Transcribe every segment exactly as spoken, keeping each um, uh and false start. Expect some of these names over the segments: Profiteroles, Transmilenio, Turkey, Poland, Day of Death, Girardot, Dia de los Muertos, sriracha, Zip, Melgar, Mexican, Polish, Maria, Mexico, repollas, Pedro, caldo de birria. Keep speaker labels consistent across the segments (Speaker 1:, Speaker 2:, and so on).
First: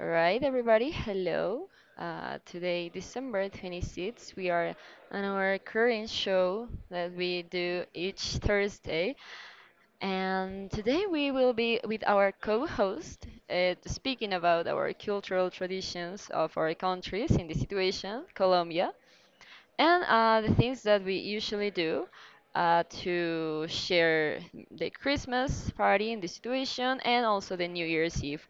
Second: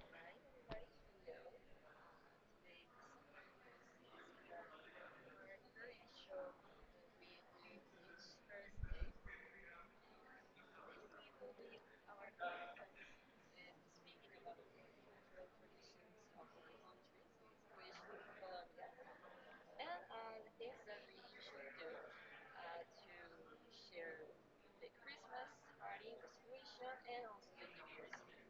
Speaker 1: All right, everybody, hello. Uh, today, December twenty-sixth, we are on our current show that we do each Thursday. And today we will be with our co host uh, speaking about our cultural traditions of our countries in this situation, Colombia. And uh, the things that we usually do uh, to share the Christmas party in the situation and also the New Year's Eve.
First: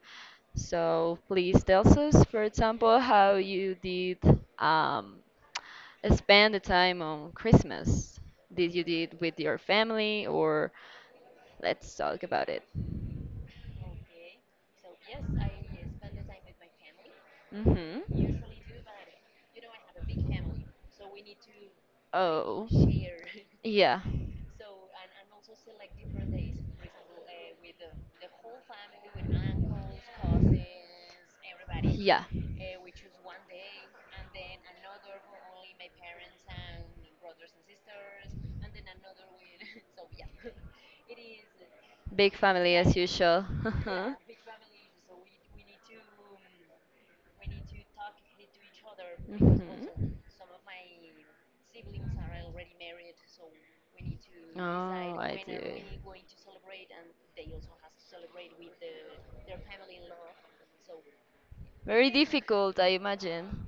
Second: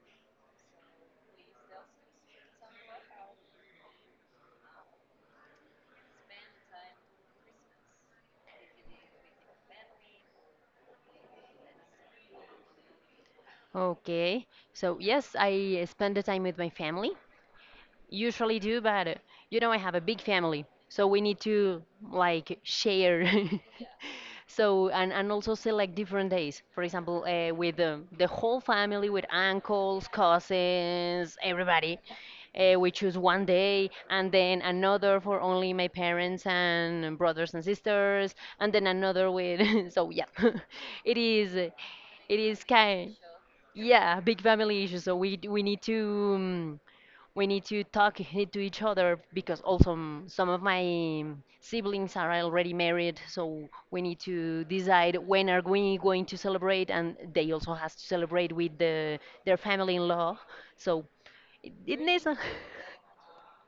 Speaker 1: So please tell us, for example, how you did um, spend the time on Christmas. Did you did with your family or let's talk about it.
Speaker 2: Okay. So yes, I spend the time with my family
Speaker 1: Mm-hmm.
Speaker 2: usually do, but you know, I have a big family, so we need to like
Speaker 1: Oh.
Speaker 2: share.
Speaker 1: Yeah.
Speaker 2: So and, and also select different days. For example, uh, with the, the whole family, with uncles, cousins, everybody,
Speaker 1: Yeah,
Speaker 2: uh, we choose one day, and then another for only my parents and brothers and sisters, and then another with. So yeah, it is, it
Speaker 1: big
Speaker 2: is
Speaker 1: family as
Speaker 2: kind.
Speaker 1: usual.
Speaker 2: Yeah, big family issue. So we d- we need to. um, we need to talk i- to each other, because also
Speaker 1: Mhm.
Speaker 2: m- some of my siblings are already married, so we need
Speaker 1: Oh,
Speaker 2: to decide
Speaker 1: I
Speaker 2: when are
Speaker 1: do.
Speaker 2: we going to celebrate, and they also has to celebrate with the, their family in law, so it, it
Speaker 1: Very
Speaker 2: needs a, uh,
Speaker 1: difficult, I imagine.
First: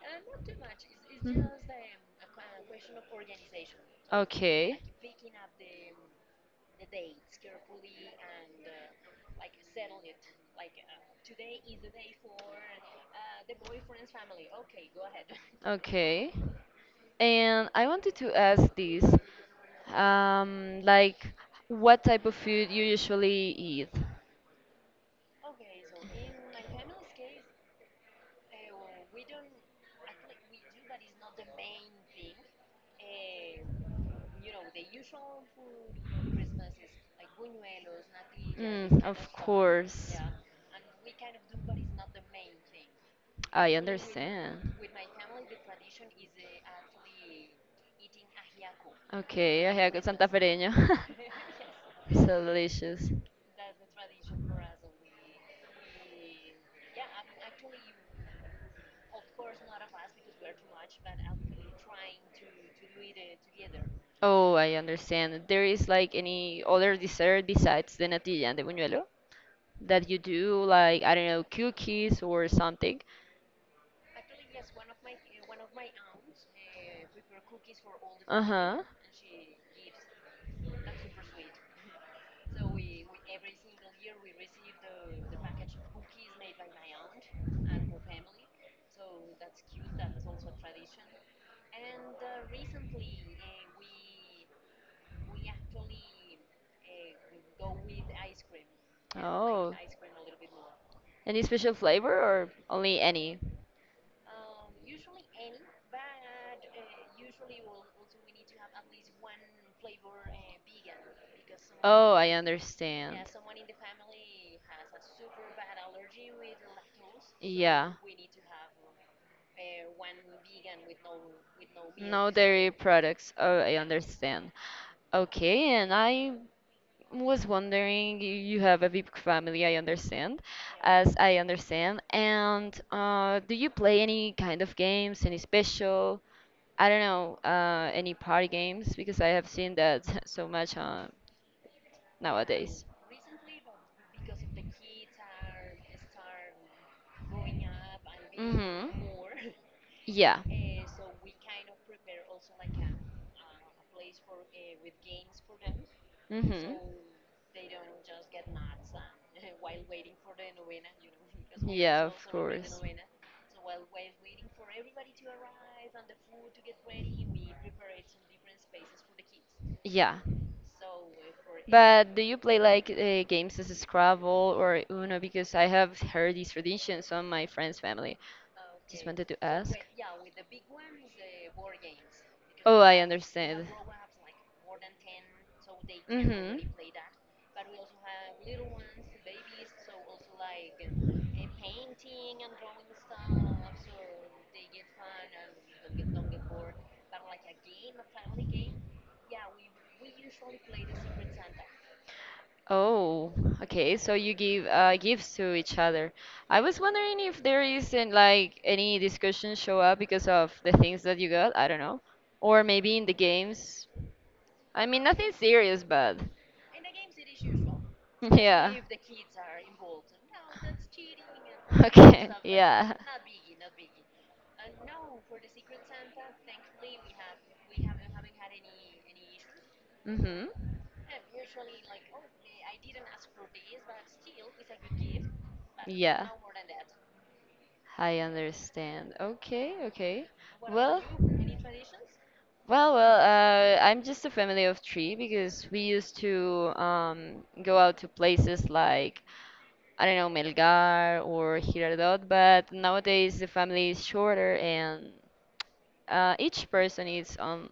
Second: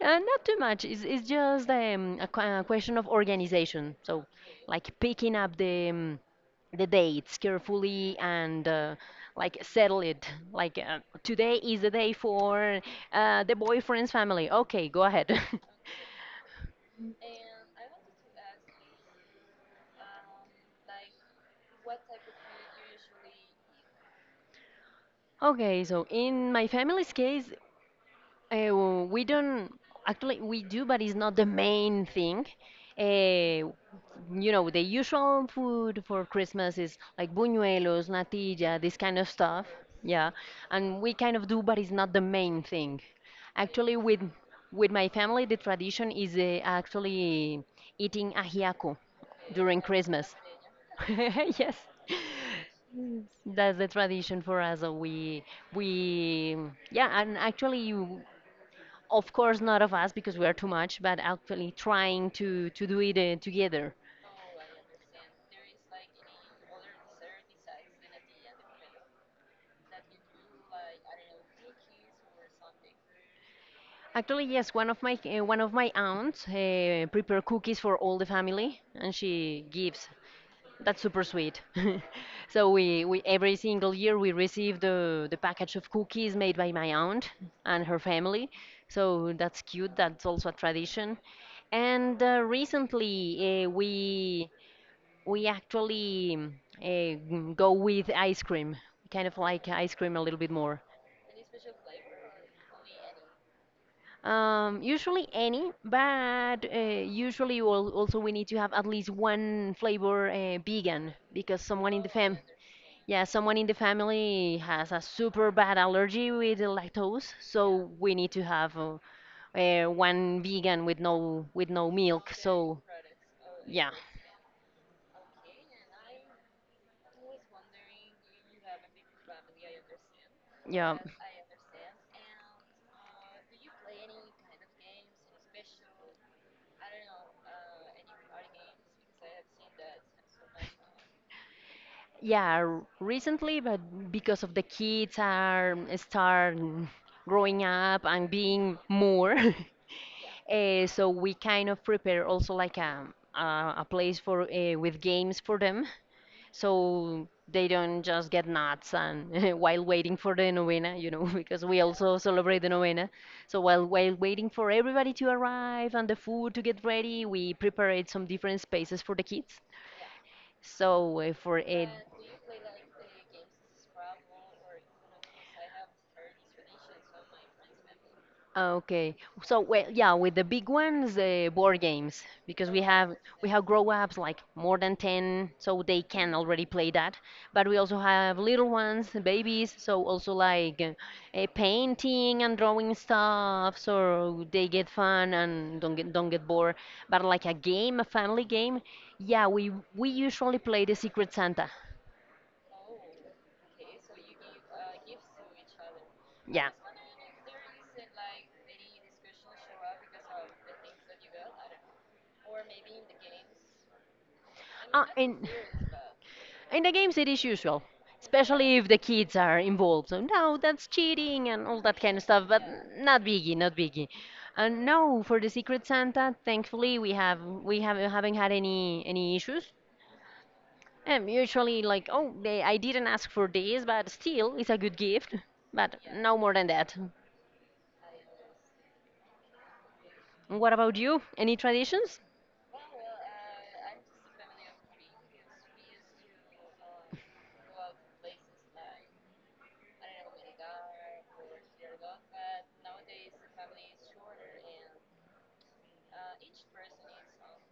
Speaker 2: not too much. It's, it's
Speaker 1: Mhm.
Speaker 2: just um, a, que- a question of organization, so
Speaker 1: Okay,
Speaker 2: like picking up the um, the dates carefully, and uh, like settle it. Like uh, today is the day for uh, the boyfriend's family. Okay, go ahead.
Speaker 1: okay. And I wanted to ask this. Um, like, what type of food you usually eat?
Speaker 2: Okay, so in my family's case, Uh, we don't, actually we do, but it's not the main thing. Uh, you know, the usual food for Christmas is like buñuelos, natilla, this
Speaker 1: Mm,
Speaker 2: kind of
Speaker 1: of
Speaker 2: stuff.
Speaker 1: course.
Speaker 2: Yeah, and we kind of do, but it's not the main thing.
Speaker 1: I
Speaker 2: Actually, with
Speaker 1: understand.
Speaker 2: with my family, the tradition is uh, actually eating ajiaco
Speaker 1: Okay, I
Speaker 2: during
Speaker 1: have
Speaker 2: Christmas.
Speaker 1: santafereño.
Speaker 2: Yes.
Speaker 1: So delicious.
Speaker 2: That's the tradition for us. uh, We we yeah, and actually you- of course, not of us, because we are too much, but actually trying to to do it uh, together.
Speaker 1: Oh, I understand. There is like any other dessert besides the natilla and the buñuelo that you do, like, I don't know, cookies or something.
Speaker 2: Actually, yes, one of my uh, one of my aunts uh, prepare cookies for all the family,
Speaker 1: Uh-huh.
Speaker 2: and she gives. That's super sweet. So we, we every single year we receive the the package of cookies made by my aunt and her family. So that's cute. That's also a tradition. And uh, recently, uh, we We actually uh, go with ice cream. We kind of like
Speaker 1: Oh.
Speaker 2: ice cream a little bit more.
Speaker 1: Any special flavor or only any?
Speaker 2: Um, usually any, but uh, usually al- also we need to have at least one flavor, uh, vegan, because someone in the
Speaker 1: Oh, I
Speaker 2: fam,
Speaker 1: understand.
Speaker 2: yeah, someone in the family has a super bad allergy with the lactose, so
Speaker 1: Yeah.
Speaker 2: we need to have uh, uh, one vegan with no, with no milk.
Speaker 1: No dairy
Speaker 2: So
Speaker 1: products. Oh, I
Speaker 2: yeah,
Speaker 1: understand. Okay, and I was wondering, you you have a big family, I understand.
Speaker 2: yeah.
Speaker 1: As I understand. And uh, do you play any kind of games, any special, I don't know, uh, any party games? Because I have seen that so much uh,
Speaker 2: Yeah, r-
Speaker 1: nowadays.
Speaker 2: recently, but because of the kids are start growing up and being
Speaker 1: Mm-hmm.
Speaker 2: more,
Speaker 1: Yeah.
Speaker 2: uh, so we kind of prepare also like a a, a place for, uh, with games for them,
Speaker 1: Mm-hmm.
Speaker 2: so they don't just get nuts and while waiting for the novena, you know, because we
Speaker 1: Yeah,
Speaker 2: also
Speaker 1: of
Speaker 2: celebrate the
Speaker 1: course.
Speaker 2: novena. So while while waiting for everybody to arrive and the food to get ready, we prepared some different spaces for the kids,
Speaker 1: Yeah.
Speaker 2: so uh, for it.
Speaker 1: But do you play like uh, games as Scrabble or Uno? Because I have heard these traditions from my friend's family. Just
Speaker 2: Okay.
Speaker 1: wanted to
Speaker 2: So
Speaker 1: ask.
Speaker 2: well, yeah, with the big ones, the board games, because
Speaker 1: Oh,
Speaker 2: we
Speaker 1: I
Speaker 2: have we have
Speaker 1: understand.
Speaker 2: grown-ups like more than ten, so they can
Speaker 1: Mm-hmm.
Speaker 2: already play that. But we also have little ones, babies, so also like uh, eh, painting and drawing stuff, so they get fun and don't get don't get bored. But like a game, a family game, yeah, we we usually play the Secret Santa.
Speaker 1: Oh, okay. So you give uh, gifts to each other. I
Speaker 2: Yeah.
Speaker 1: was wondering if there isn't like any discussion show up because of the things that you got. I don't know. Or maybe in the games. I mean,
Speaker 2: Uh,
Speaker 1: nothing
Speaker 2: in
Speaker 1: serious, but
Speaker 2: in the games it is usual,
Speaker 1: yeah.
Speaker 2: especially if the kids are involved. So no, that's cheating and all that kind of
Speaker 1: Okay,
Speaker 2: stuff. But
Speaker 1: yeah.
Speaker 2: not biggie, not biggie. And no, for the Secret Santa, thankfully we have we have haven't had any any issues.
Speaker 1: Mm-hmm.
Speaker 2: And usually like, oh, they, I didn't ask for this, but still it's a good gift. But
Speaker 1: Yeah.
Speaker 2: no more than that.
Speaker 1: I understand. Okay, okay.
Speaker 2: What about
Speaker 1: Well,
Speaker 2: you? Any traditions?
Speaker 1: well, well, uh, I'm just a family of three because we used to um, go out to places like, I don't know, Melgar or Girardot, but nowadays the family is shorter and uh, each person is on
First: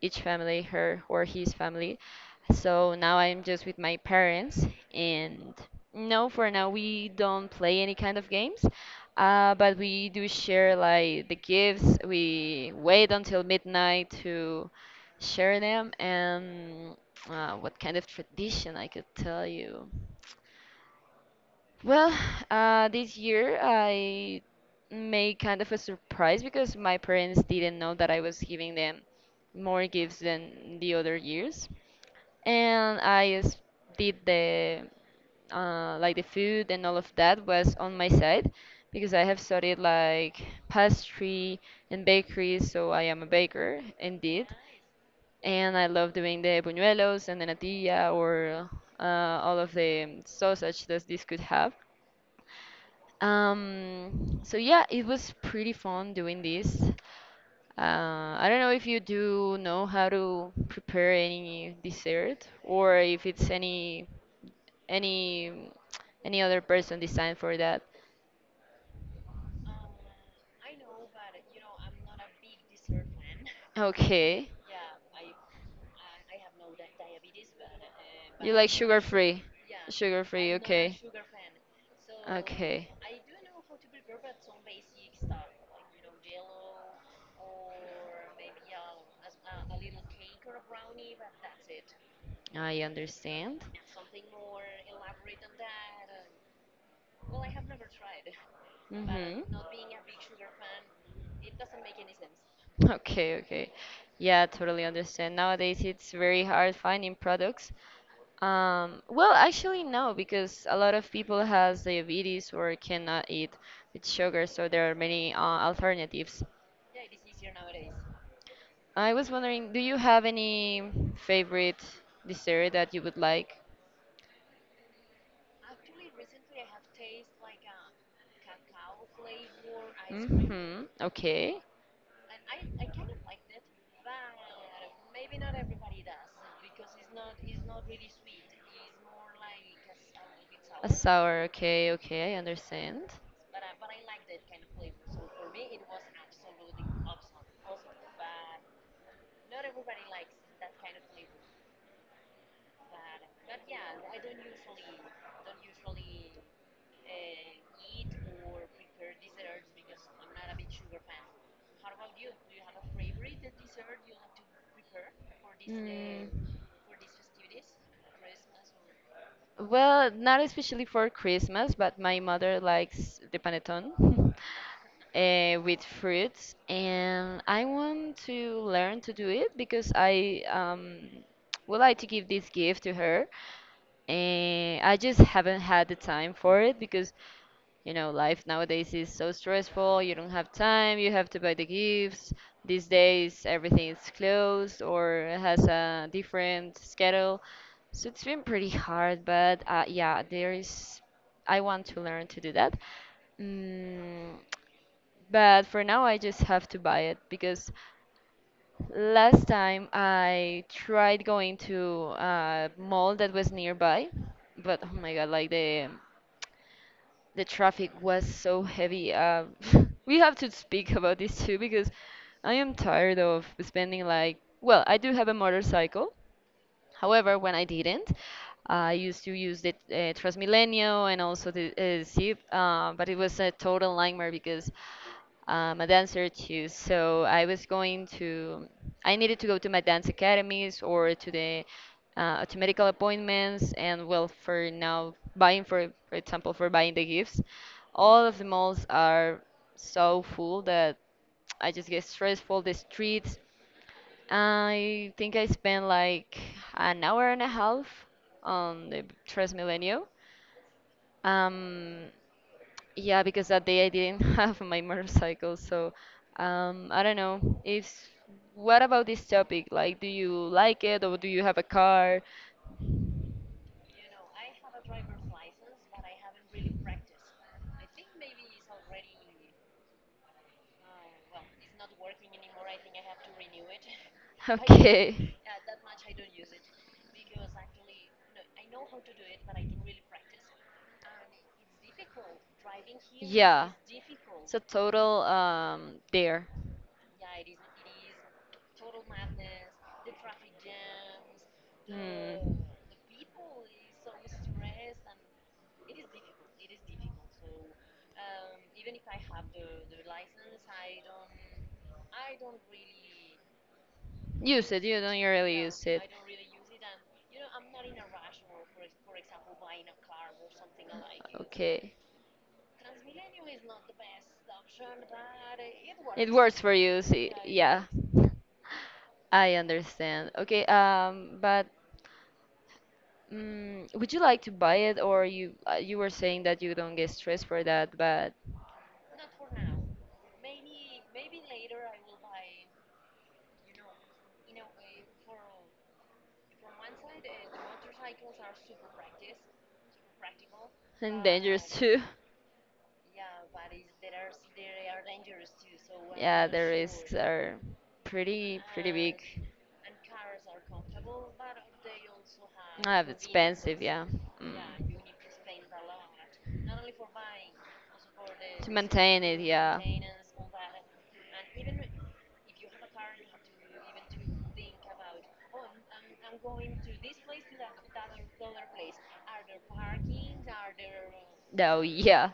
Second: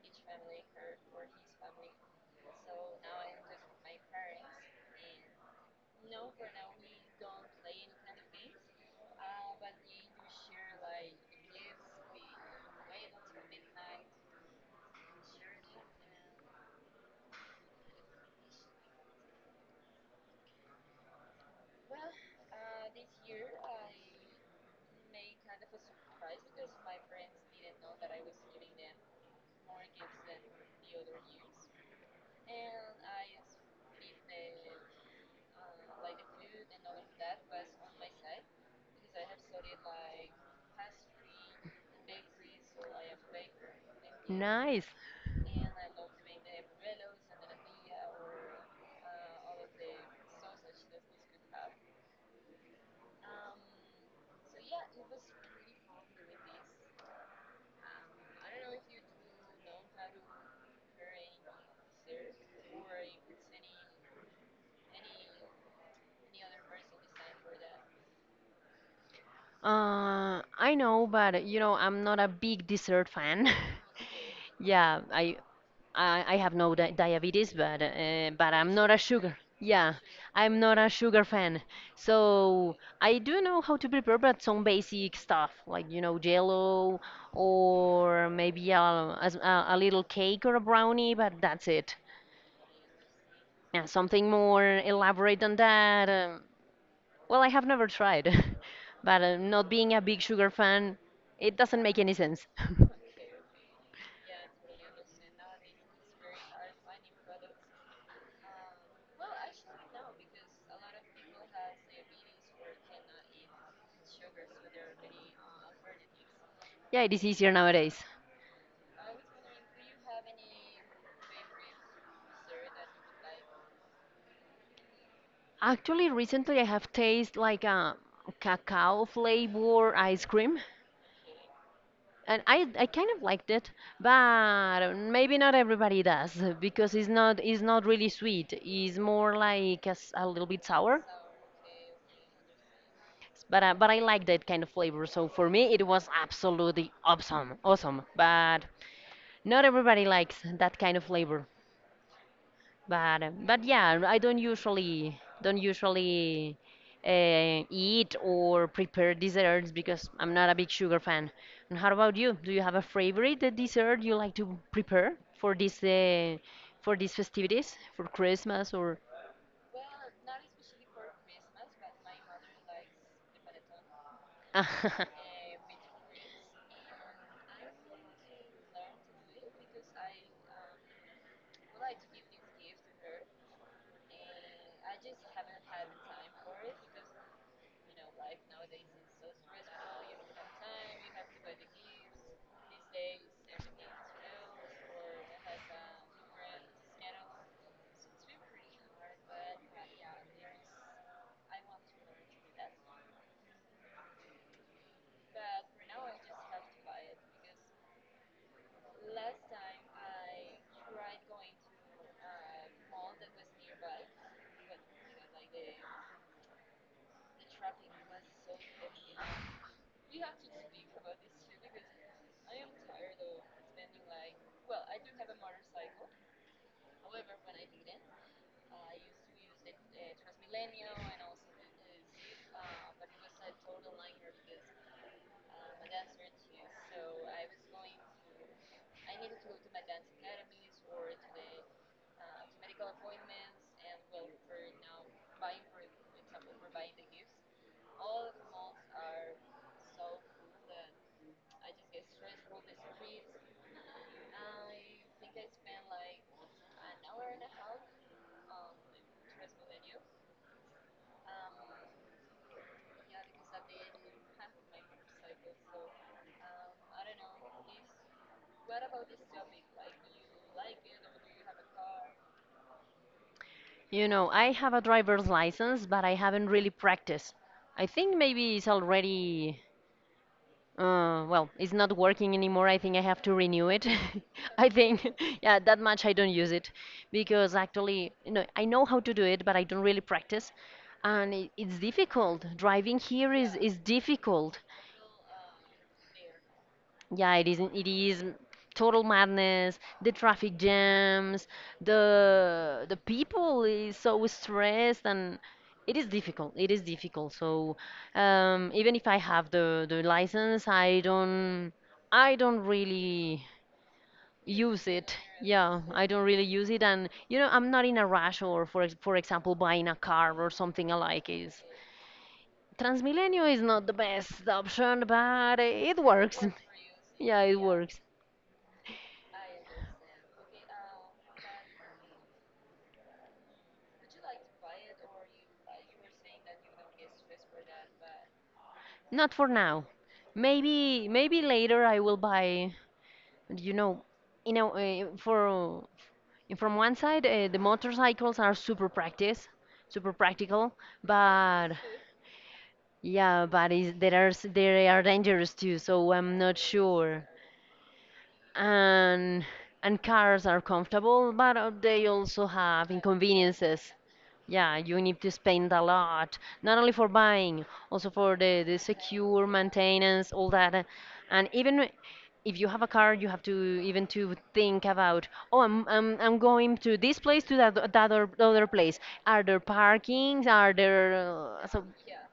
Speaker 1: each family, her or his family. So now I'm just with my parents, and no, for now we don't play any kind of games, uh, but we do share like the gifts. We wait until midnight to share them, and uh, what kind of tradition I could tell you. Well, uh, this year I made kind of a surprise because my parents didn't know that I was giving them more gifts than the other years, and I s- did the uh, like the food and all of that was on my side because I have studied like pastry and bakery, so I am a baker indeed,
Speaker 2: Nice.
Speaker 1: and I love doing the buñuelos and the natilla or uh, all of the sausage that this could have. Um, so yeah, it was pretty fun doing this. Uh, I don't know if you do know how to prepare any dessert or if it's any any any other person designed for that.
Speaker 2: Uh, I know, but you know, I'm not a big dessert fan.
Speaker 1: Okay.
Speaker 2: Yeah, I, I I have no di diabetes, but uh,
Speaker 1: You
Speaker 2: but
Speaker 1: like
Speaker 2: I'm not a
Speaker 1: sugar
Speaker 2: sugar.
Speaker 1: free?
Speaker 2: Yeah,
Speaker 1: Sugar free,
Speaker 2: I'm not a
Speaker 1: okay.
Speaker 2: sugar fan. So
Speaker 1: Okay.
Speaker 2: I do know how to prepare, but some basic stuff like, you know jello, or maybe a a, s- a- a little cake or a brownie, but that's it.
Speaker 1: I understand.
Speaker 2: Yeah, something more elaborate than that. um, well, I have never tried, but uh,
Speaker 1: Mhm.
Speaker 2: not being a big sugar fan, it doesn't make any sense.
Speaker 1: Okay, okay. Yeah, totally understand. Nowadays it's very hard finding products. Um, well, actually, no, because a lot of people has diabetes or cannot eat with sugar, so there are many uh, alternatives.
Speaker 2: Yeah, it is easier nowadays.
Speaker 1: I was wondering, do you have any favorite dessert that you would like?
Speaker 2: Actually, recently I have tasted like a cacao flavor ice cream.
Speaker 1: Mm-hmm. Okay.
Speaker 2: And I I kind of liked it, but maybe not everybody does, because it's not it's not really sweet. It's more like a, s- a little bit
Speaker 1: A
Speaker 2: sour.
Speaker 1: sour. Okay. Okay. I understand.
Speaker 2: But uh, but I like that kind of flavor. So for me, it was absolutely awesome, awesome. But not everybody likes that kind of flavor. But um, but yeah, I don't usually don't usually uh, eat or prepare desserts, because I'm not a big sugar fan. And how about you? Do you have a favorite uh, dessert you like to prepare for this uh, for these festivities, for Christmas or?
Speaker 1: Well, not especially for Christmas, but my mother likes the panettone uh, with fruits, and I want to learn to do it because I um, would like to give this gift to her. And I just haven't had the time for it because you know, life nowadays is so stressful. You don't have time. You have to buy the gifts. These days, everything is closed or has a different schedule. So it's been pretty hard, but uh, yeah, there is. I want to learn to do that. Mm, but for now, I just have to buy it because last time I tried going to a mall that was nearby, but oh my god, like the the traffic was so heavy. Uh, we have to speak about this too because I am tired of spending like, well, I do have a motorcycle. However, when I didn't, I used to use the uh, Transmilenio and also the uh, Zip, uh, but it was a total nightmare because I'm a dancer too. So I was going to, I needed to go to my dance academies or to the uh, to medical appointments and well for now buying for for example for buying the gifts, all of the malls are so full that I just get stressful. The streets, I think I spent like an hour and a half on the Transmilenio. Um, yeah, because that day I didn't have my motorcycle, so um, I don't know. If what about this topic? Like, do you like it or do you have a car?
Speaker 2: You know, I have a driver's license, but I haven't really practiced. I think maybe it's already. Uh, well, it's not working anymore. I think I have to renew it. I think,
Speaker 1: Okay.
Speaker 2: yeah, that much I don't use it, because actually, you know, I know how to do it, but I don't really practice, and it, it's difficult. Driving here is
Speaker 1: Yeah.
Speaker 2: is
Speaker 1: It's
Speaker 2: difficult.
Speaker 1: a total um there.
Speaker 2: Yeah, it is. It is total madness. The traffic jams.
Speaker 1: Mm.
Speaker 2: The the people is so stressed, and it is difficult. It is difficult. So, um, even if I have the the license, I don't I don't really
Speaker 1: Use it.
Speaker 2: use
Speaker 1: You
Speaker 2: it.
Speaker 1: don't really
Speaker 2: Yeah,
Speaker 1: use it.
Speaker 2: I don't really use it, and you know I'm not in a rush, or for ex- for example buying a car or something alike is.
Speaker 1: Okay.
Speaker 2: Transmilenio is not the best option, but it
Speaker 1: It
Speaker 2: works.
Speaker 1: works for you. See,
Speaker 2: Yeah, it
Speaker 1: yeah.
Speaker 2: works.
Speaker 1: I understand. Okay, um, but mm, would you like to buy it, or you uh, you were saying that you don't get stressed for that, but
Speaker 2: Not for now. Maybe maybe later I will buy, you know, you know, uh, for uh, from one side, uh, the motorcycles are super practice, super practical,
Speaker 1: and dangerous
Speaker 2: but
Speaker 1: too.
Speaker 2: yeah, but is, there are s- they are dangerous too, so I'm
Speaker 1: Yeah, the
Speaker 2: not
Speaker 1: risks
Speaker 2: sure.
Speaker 1: are pretty pretty big.
Speaker 2: And and cars are comfortable, but uh, they also have
Speaker 1: Ah, it's expensive,
Speaker 2: inconveniences.
Speaker 1: yeah.
Speaker 2: Yeah,
Speaker 1: Mm.
Speaker 2: you need to spend a lot, not only for buying, also for the,
Speaker 1: To
Speaker 2: the
Speaker 1: maintain it,
Speaker 2: secure
Speaker 1: yeah.
Speaker 2: maintenance, all that. uh, And even if you have a car, you have to even to think about, oh, I'm, I'm, I'm going to this place, to that, that other, other place. Are there parkings? Are there uh,
Speaker 1: No,
Speaker 2: so
Speaker 1: yeah,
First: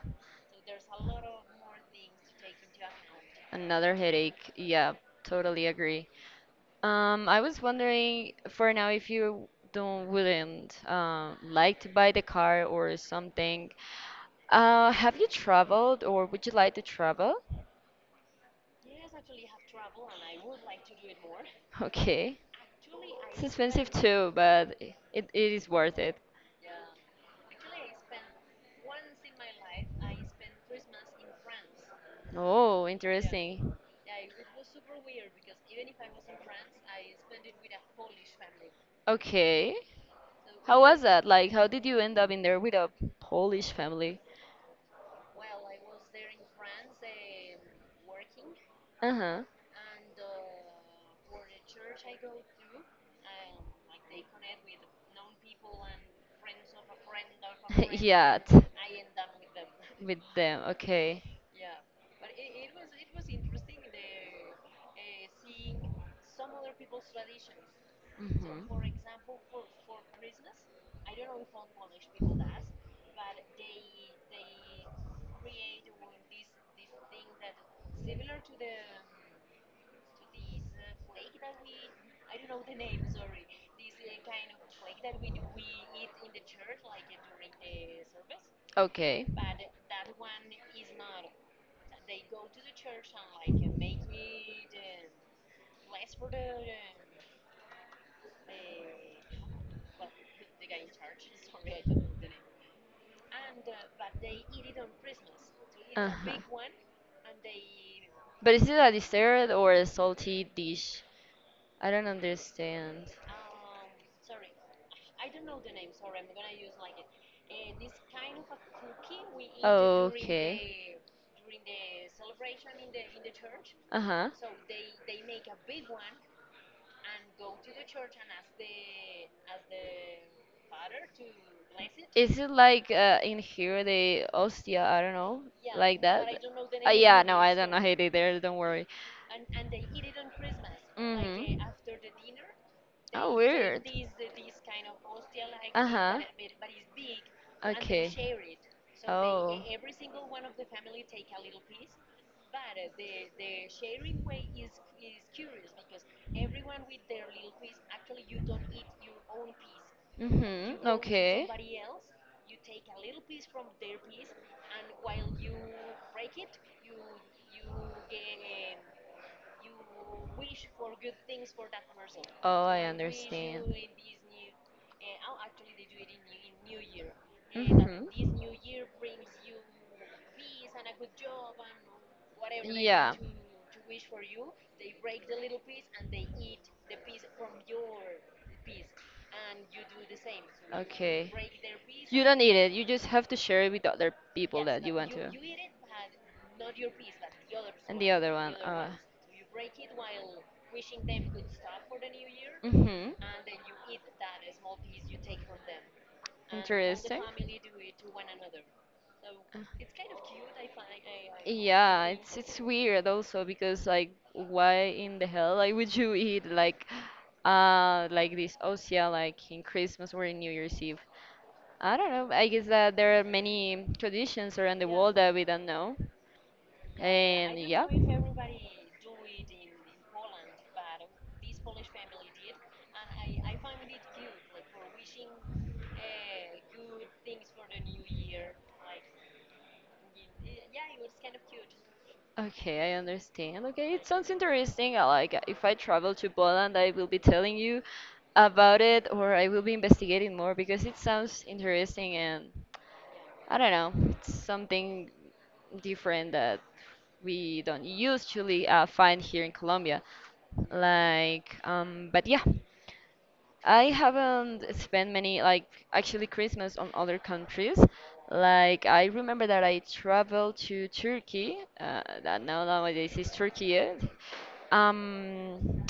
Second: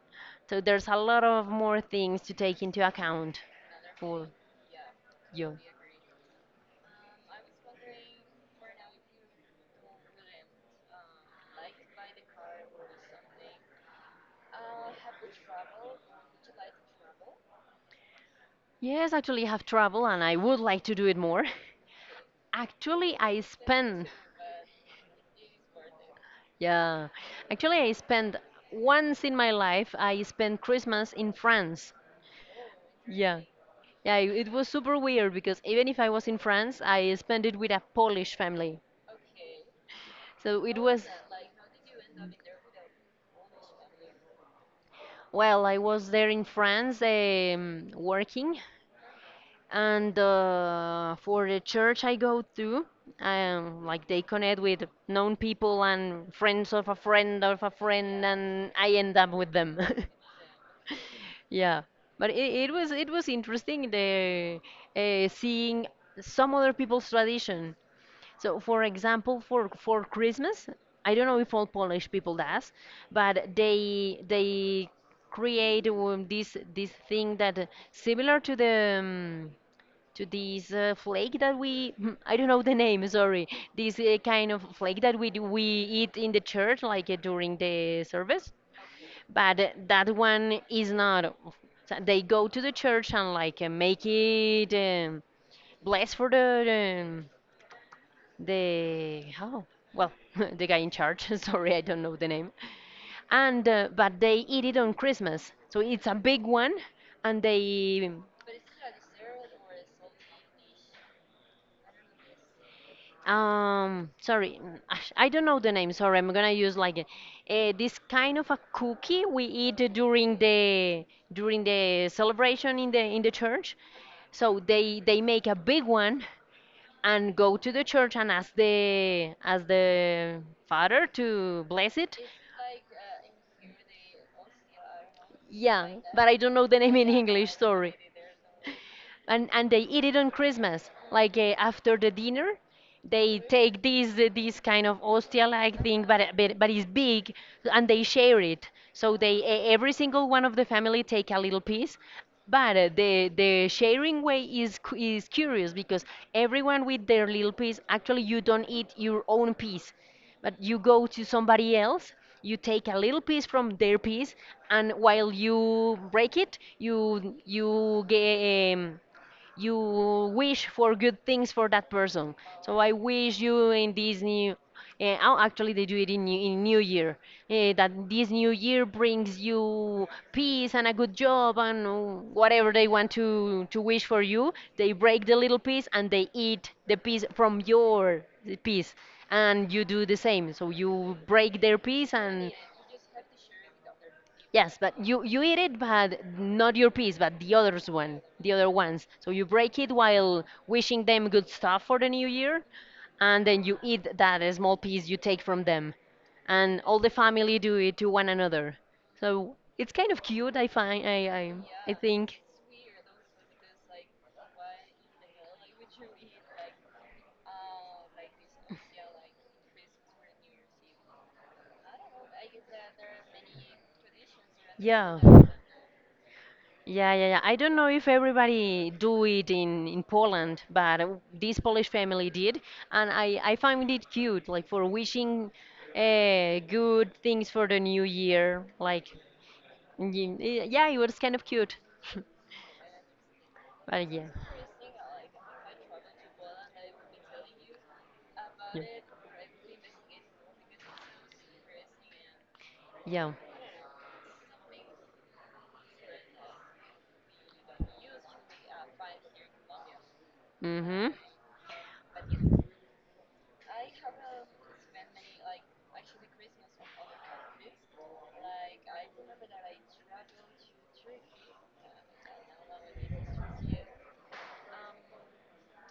Speaker 2: so there's a lot of more things to take into account
Speaker 1: another
Speaker 2: for
Speaker 1: headache, yeah.
Speaker 2: you.
Speaker 1: Totally agree. um I was wondering for now if you don't wouldn't um like to buy the car or something, uh have you traveled or would you like to travel?
Speaker 2: Yes, actually, I have travel and I would like to do it more.
Speaker 1: Okay,
Speaker 2: Actually, I
Speaker 1: it's expensive
Speaker 2: spent
Speaker 1: too, but it, it is worth it.
Speaker 2: Yeah, actually, I spent once in my life, I spent Christmas in France.
Speaker 1: Oh,
Speaker 2: Yeah,
Speaker 1: interesting.
Speaker 2: yeah, it it was super weird, because even if I was in France, I spent it with a Polish family.
Speaker 1: Okay,
Speaker 2: So it
Speaker 1: how was
Speaker 2: was,
Speaker 1: that, like, how did you end up in there with a polish family?
Speaker 2: well, I was there in France, um, working,
Speaker 1: Uh-huh.
Speaker 2: and uh, for the church I go to, um, like they connect with known people and friends of a friend of a friend,
Speaker 1: yeah, t-
Speaker 2: and I end up with them.
Speaker 1: with them. Okay.
Speaker 2: Yeah, but it, it was it was interesting, the uh, seeing some other people's tradition. So,
Speaker 1: Hmm.
Speaker 2: for example, for for Christmas, I don't know if all Polish people does, but they they create, um, this this thing that uh, similar to the um, to this uh, flake that we I don't know the name, sorry. This uh, kind of flake that we do, we eat in the church like uh, during the service,
Speaker 1: Okay.
Speaker 2: but uh, that one is not, so they go to the church and like, uh, make it um, blessed for the um, the oh, well, the guy in charge. Sorry, I don't know the name. And uh, but they eat it on Christmas, so it's a
Speaker 1: Uh-huh.
Speaker 2: big one. And they
Speaker 1: But is it a dessert or a salty dish? I don't understand.
Speaker 2: um sorry, mm, ash- I don't know the name, sorry, I'm gonna use like uh, this kind of a cookie we eat during
Speaker 1: Okay.
Speaker 2: the during the celebration in the in the church.
Speaker 1: Uh-huh.
Speaker 2: So they they make a big one, and go to the church and ask the ask the father to bless it.
Speaker 1: Is it like uh, in here the Ostia? I don't know,
Speaker 2: Yeah,
Speaker 1: like
Speaker 2: but
Speaker 1: that.
Speaker 2: I don't know the
Speaker 1: Uh,
Speaker 2: name in
Speaker 1: yeah, no,
Speaker 2: English,
Speaker 1: I don't know
Speaker 2: sorry.
Speaker 1: it either. Don't worry.
Speaker 2: And and they eat it on Christmas. Like uh,
Speaker 1: Mhm.
Speaker 2: after the dinner,
Speaker 1: Oh,
Speaker 2: they take
Speaker 1: weird.
Speaker 2: this uh, this kind of ostia-like
Speaker 1: Uh
Speaker 2: thing,
Speaker 1: huh.
Speaker 2: but, uh, but but it's big, and they
Speaker 1: Okay.
Speaker 2: share it. So they
Speaker 1: Oh.
Speaker 2: e- every single one of the family take a little piece. But uh, the the sharing way is cu- is curious because everyone with their little piece. Actually, you don't eat your own piece, but you
Speaker 1: Mhm.
Speaker 2: go to
Speaker 1: Okay.
Speaker 2: somebody else. You take a little piece from their piece, and while you break it, you you get. Um, you wish for good things for that person.
Speaker 1: Oh, I
Speaker 2: So I wish you
Speaker 1: understand.
Speaker 2: in this new, uh, oh, actually they do it in New, in new Year uh, that
Speaker 1: Mhm.
Speaker 2: this new year brings you peace and a good job and uh, whatever they want to to wish for you.
Speaker 1: Yeah.
Speaker 2: They break the little piece and they eat the piece from your piece, and you do the same. So you
Speaker 1: Okay.
Speaker 2: break their piece
Speaker 1: You don't
Speaker 2: and.
Speaker 1: eat it. You just have to share it with other people
Speaker 2: Yes,
Speaker 1: that you
Speaker 2: but
Speaker 1: want
Speaker 2: you
Speaker 1: to.
Speaker 2: you eat it, but not your piece, but the others
Speaker 1: And the
Speaker 2: one,
Speaker 1: other
Speaker 2: the
Speaker 1: one.
Speaker 2: other
Speaker 1: Uh,
Speaker 2: ones. So you break it while wishing them good stuff for the new year,
Speaker 1: mhm.
Speaker 2: and then you eat that small piece you take from them, and all the
Speaker 1: Interesting.
Speaker 2: family do it to one another. So it's kind of cute, I find. I I I
Speaker 1: Yeah, it's
Speaker 2: think.
Speaker 1: it's weird also because like why in the hell like would you eat like uh like this osia like in Christmas or in New Year's Eve? I don't know. I guess that there are many traditions around the world
Speaker 2: Yeah.
Speaker 1: that we don't know.
Speaker 2: Yeah, yeah, yeah. I
Speaker 1: And
Speaker 2: don't know
Speaker 1: yeah.
Speaker 2: if everybody do it in in Poland, but uh, this Polish family did, and I I find it cute, like for wishing uh, good things for the new year. Like, y- y- yeah, it was kind of cute.
Speaker 1: Okay, I understand. Okay, it
Speaker 2: But yeah,
Speaker 1: sounds interesting. I like, uh, if I travel to Poland, I will be telling you about it or I will be investigating more because it sounds interesting and
Speaker 2: yeah.
Speaker 1: I don't know, it's something different that we don't usually uh, find here in Colombia.
Speaker 2: hmm
Speaker 1: Like, um, but yeah, I haven't spent many, like, actually Christmas on other countries. Like, I remember that I traveled to Turkey, uh, that now nowadays is Turkey. Eh? Um,